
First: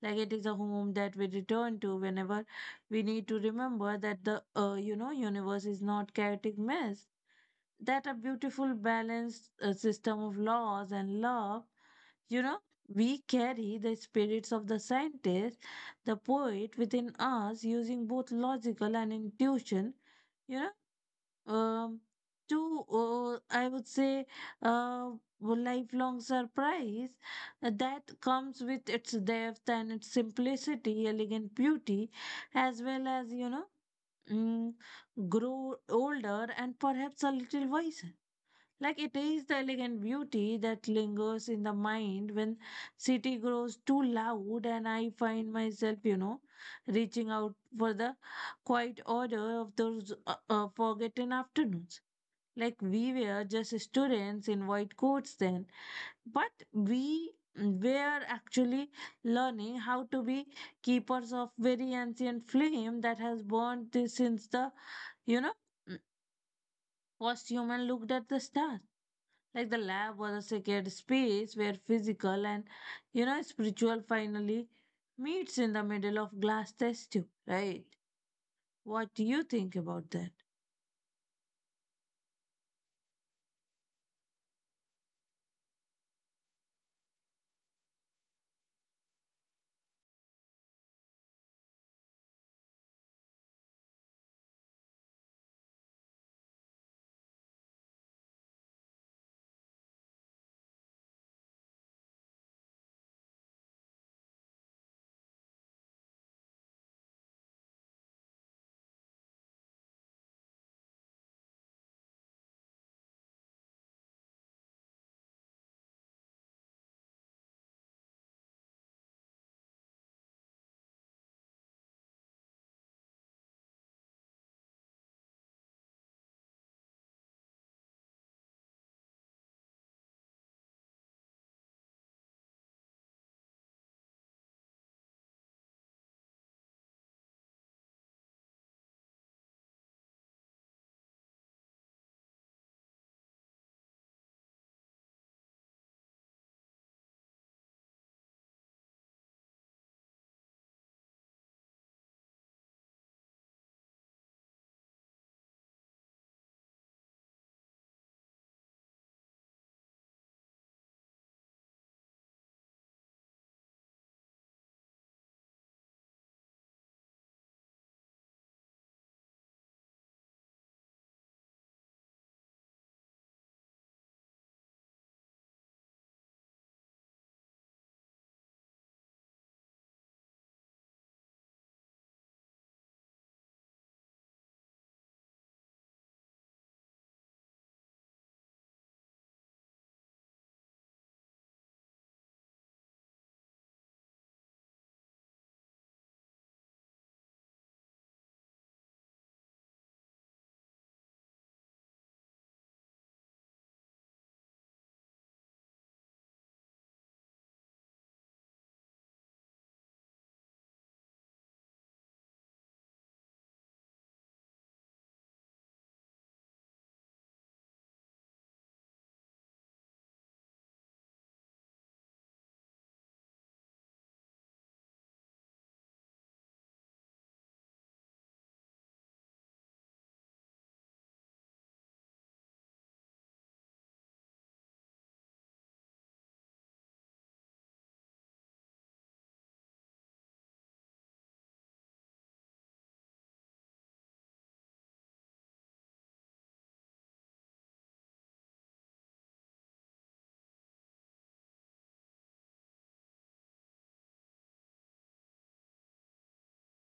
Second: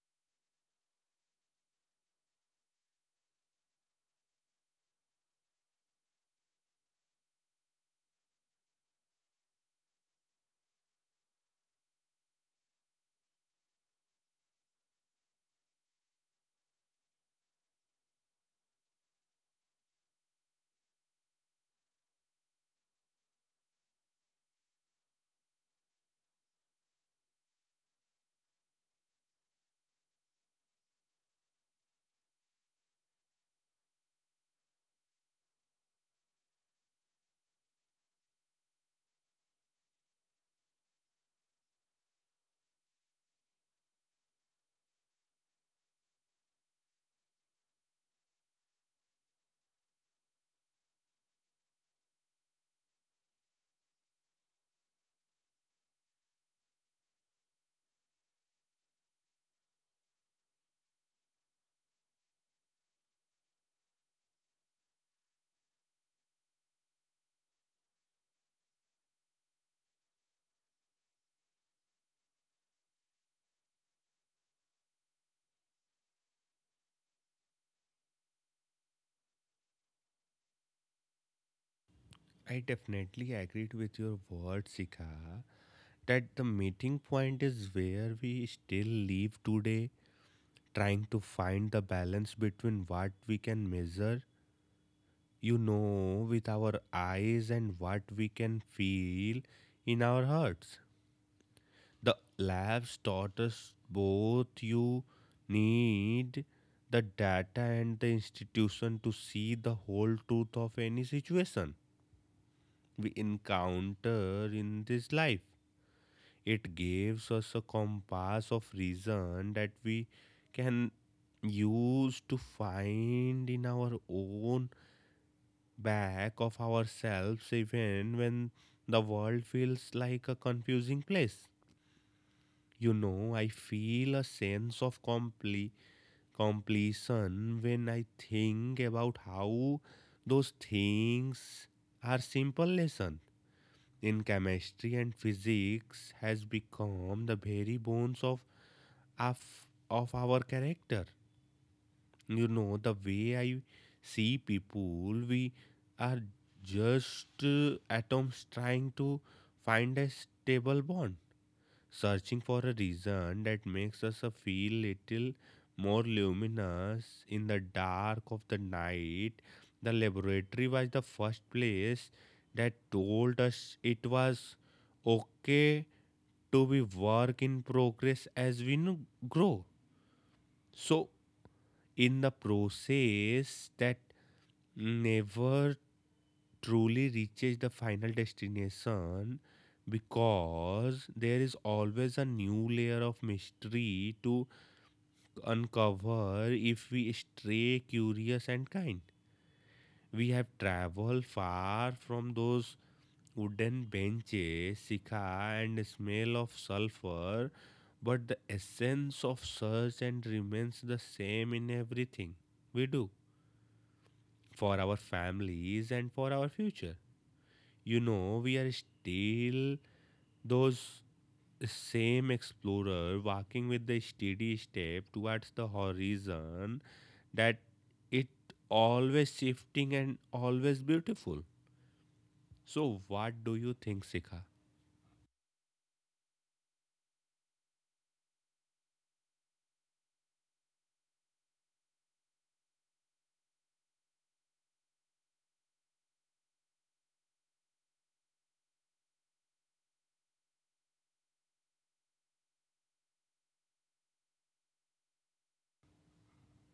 [SPEAKER 1] Like it is a home that we return to whenever we need to remember that the universe is not chaotic mess. That a beautiful balanced system of laws and love, you know, we carry the spirits of the scientist, the poet within us using both logical and intuition you know um, to I would say uh, lifelong surprise that comes with its depth and its simplicity, elegant beauty, as well as mm, grow older and perhaps a little wiser. Like it is the elegant beauty that lingers in the mind when city grows too loud, and I find myself, reaching out for the quiet order of those forgotten afternoons. Like we were just students in white coats then, but we were actually learning how to be keepers of very ancient flame that has burned since the, you know, first human looked at the stars. Like the lab was a sacred space where physical and, spiritual finally meets in the middle of glass test tube, right? What do you think about that?
[SPEAKER 2] I definitely agreed with your word, Sikha, that the meeting point is where we still live today, trying to find the balance between what we can measure, you know, with our eyes and what we can feel in our hearts. The labs taught us both you need the data and the institution to see the whole truth of any situation we encounter in this life. It gives us a compass of reason that we can use to find in our own back of ourselves even when the world feels like a confusing place. You know, I feel a sense of completion when I think about how those things are simple lessons in chemistry and physics has become the very bones of, of our character. You know the way I see people, we are just atoms trying to find a stable bond searching for a reason that makes us feel little more luminous in the dark of the night. The laboratory was the first place that told us it was okay to be work in progress as we grow, so in the process that never truly reaches the final destination because there is always a new layer of mystery to uncover if we stay curious and kind. We have traveled far from those wooden benches, sikha, and smell of sulfur, but the essence of search and remains the same in everything we do for our families and for our future. You know, we are still those same explorer walking with the steady step towards the horizon that it always shifting and always beautiful. So what do you think, Sikha?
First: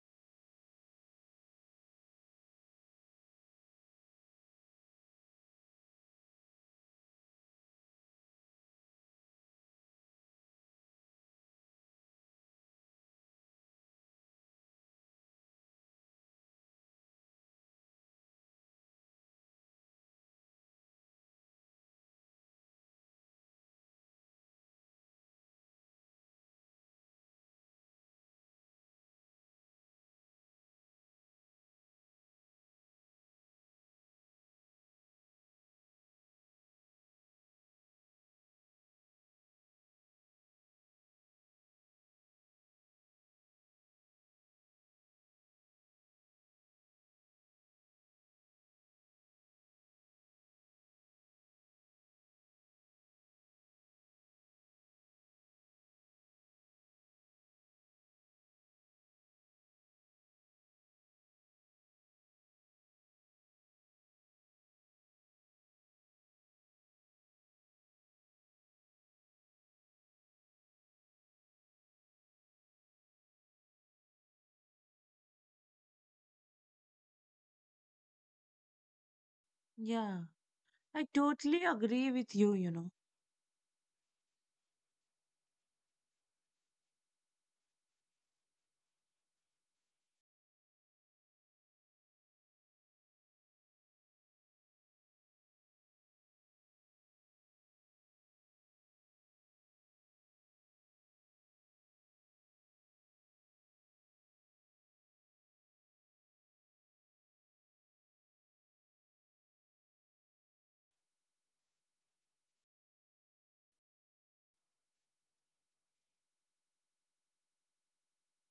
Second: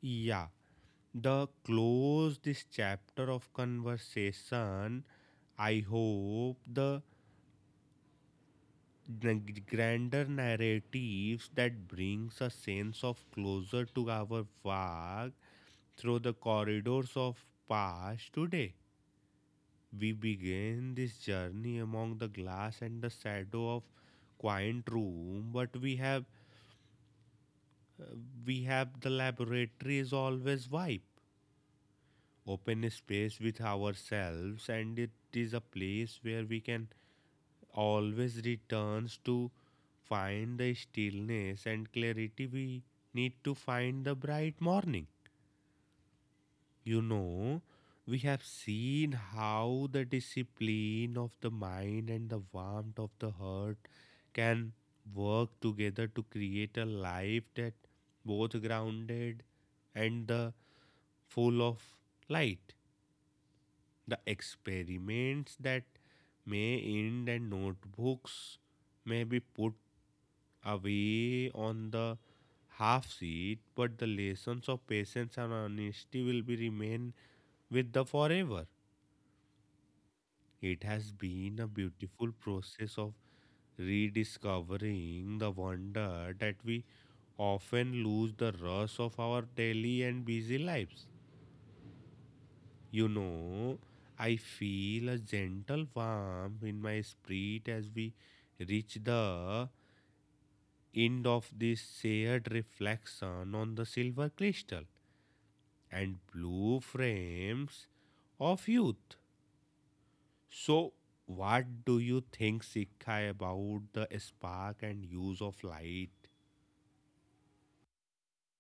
[SPEAKER 2] Yeah, the close this chapter of conversation. I hope the grander narratives that brings a sense of closure to our work through the corridors of past today. We begin this journey among the glass and the shadow of quiet room, but uh, we have the laboratory is always vibe, open space with ourselves, and it is a place where we can always returns to find the stillness and clarity we need to find the bright morning. You know, we have seen how the discipline of the mind and the warmth of the heart can work together to create a life that both grounded and the full of light. The experiments that may end and notebooks may be put away on the half seat, but the lessons of patience and honesty will be remain with the forever.
[SPEAKER 1] Yeah,
[SPEAKER 2] It has
[SPEAKER 1] I
[SPEAKER 2] been a
[SPEAKER 1] totally agree
[SPEAKER 2] beautiful
[SPEAKER 1] with you, you
[SPEAKER 2] process
[SPEAKER 1] know.
[SPEAKER 2] of rediscovering the wonder that we often lose the rush of our daily and busy lives. You know, I feel a gentle warmth in my spirit as we reach the end of this shared reflection on the silver crystal and blue frames of youth. So, what do you think, Sikha, about the spark and use of light?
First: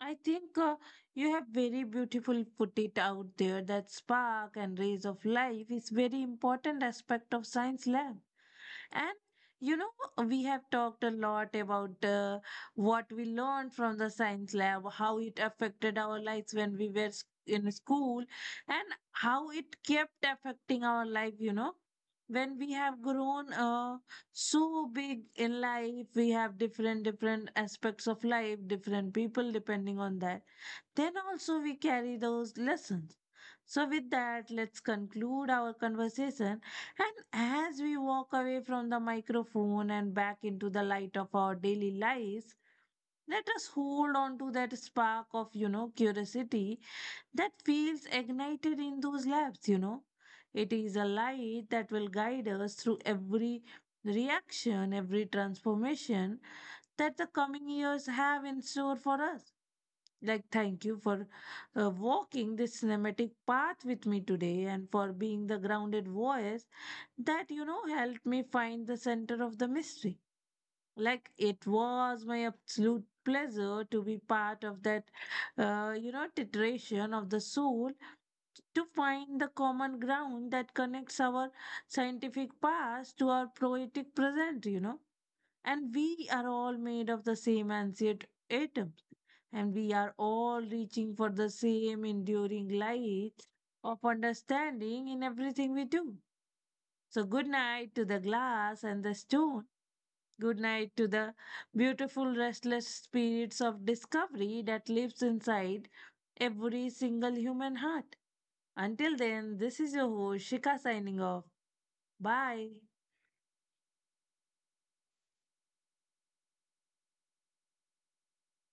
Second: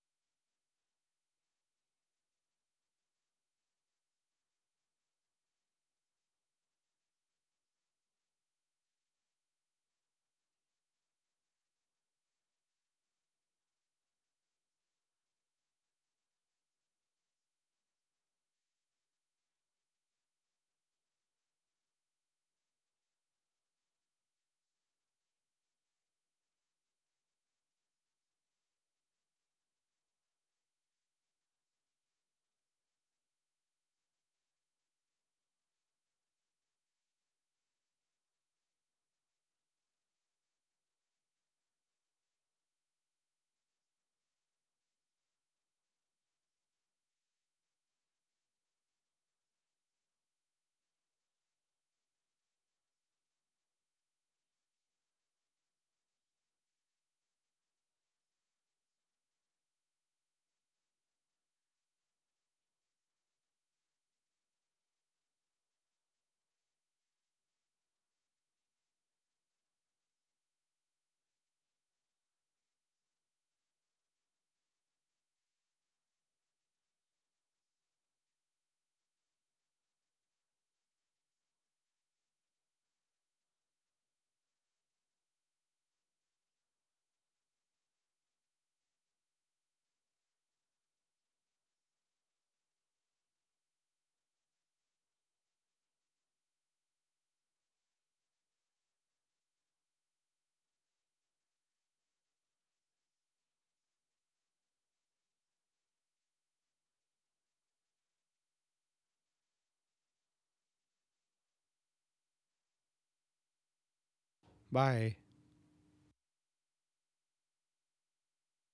[SPEAKER 1] I think you have very beautiful put it out there that spark and rays of life is very important aspect of science lab. And you know, we have talked a lot about what we learned from the science lab, how it affected our lives when we were in school, and how it kept affecting our life, When we have grown so big in life, we have different different aspects of life, different people depending on that. Then also we carry those lessons. So with that, let's conclude our conversation, and as we walk away from the microphone and back into the light of our daily lives, let us hold on to that spark of, curiosity that feels ignited in those labs, It is a light that will guide us through every reaction, every transformation that the coming years have in store for us. Like, thank you for walking this cinematic path with me today, and for being the grounded voice that you know helped me find the center of the mystery. Like it was my absolute pleasure to be part of that titration of the soul, to find the common ground that connects our scientific past to our poetic present. And we are all made of the same ancient atoms, and we are all reaching for the same enduring light of understanding in everything we do. So good night to the glass and the stone. Good night to the beautiful restless spirits of discovery that lives inside every single human heart. Until then, this is your host Shika signing off. Bye.
[SPEAKER 2] Bye.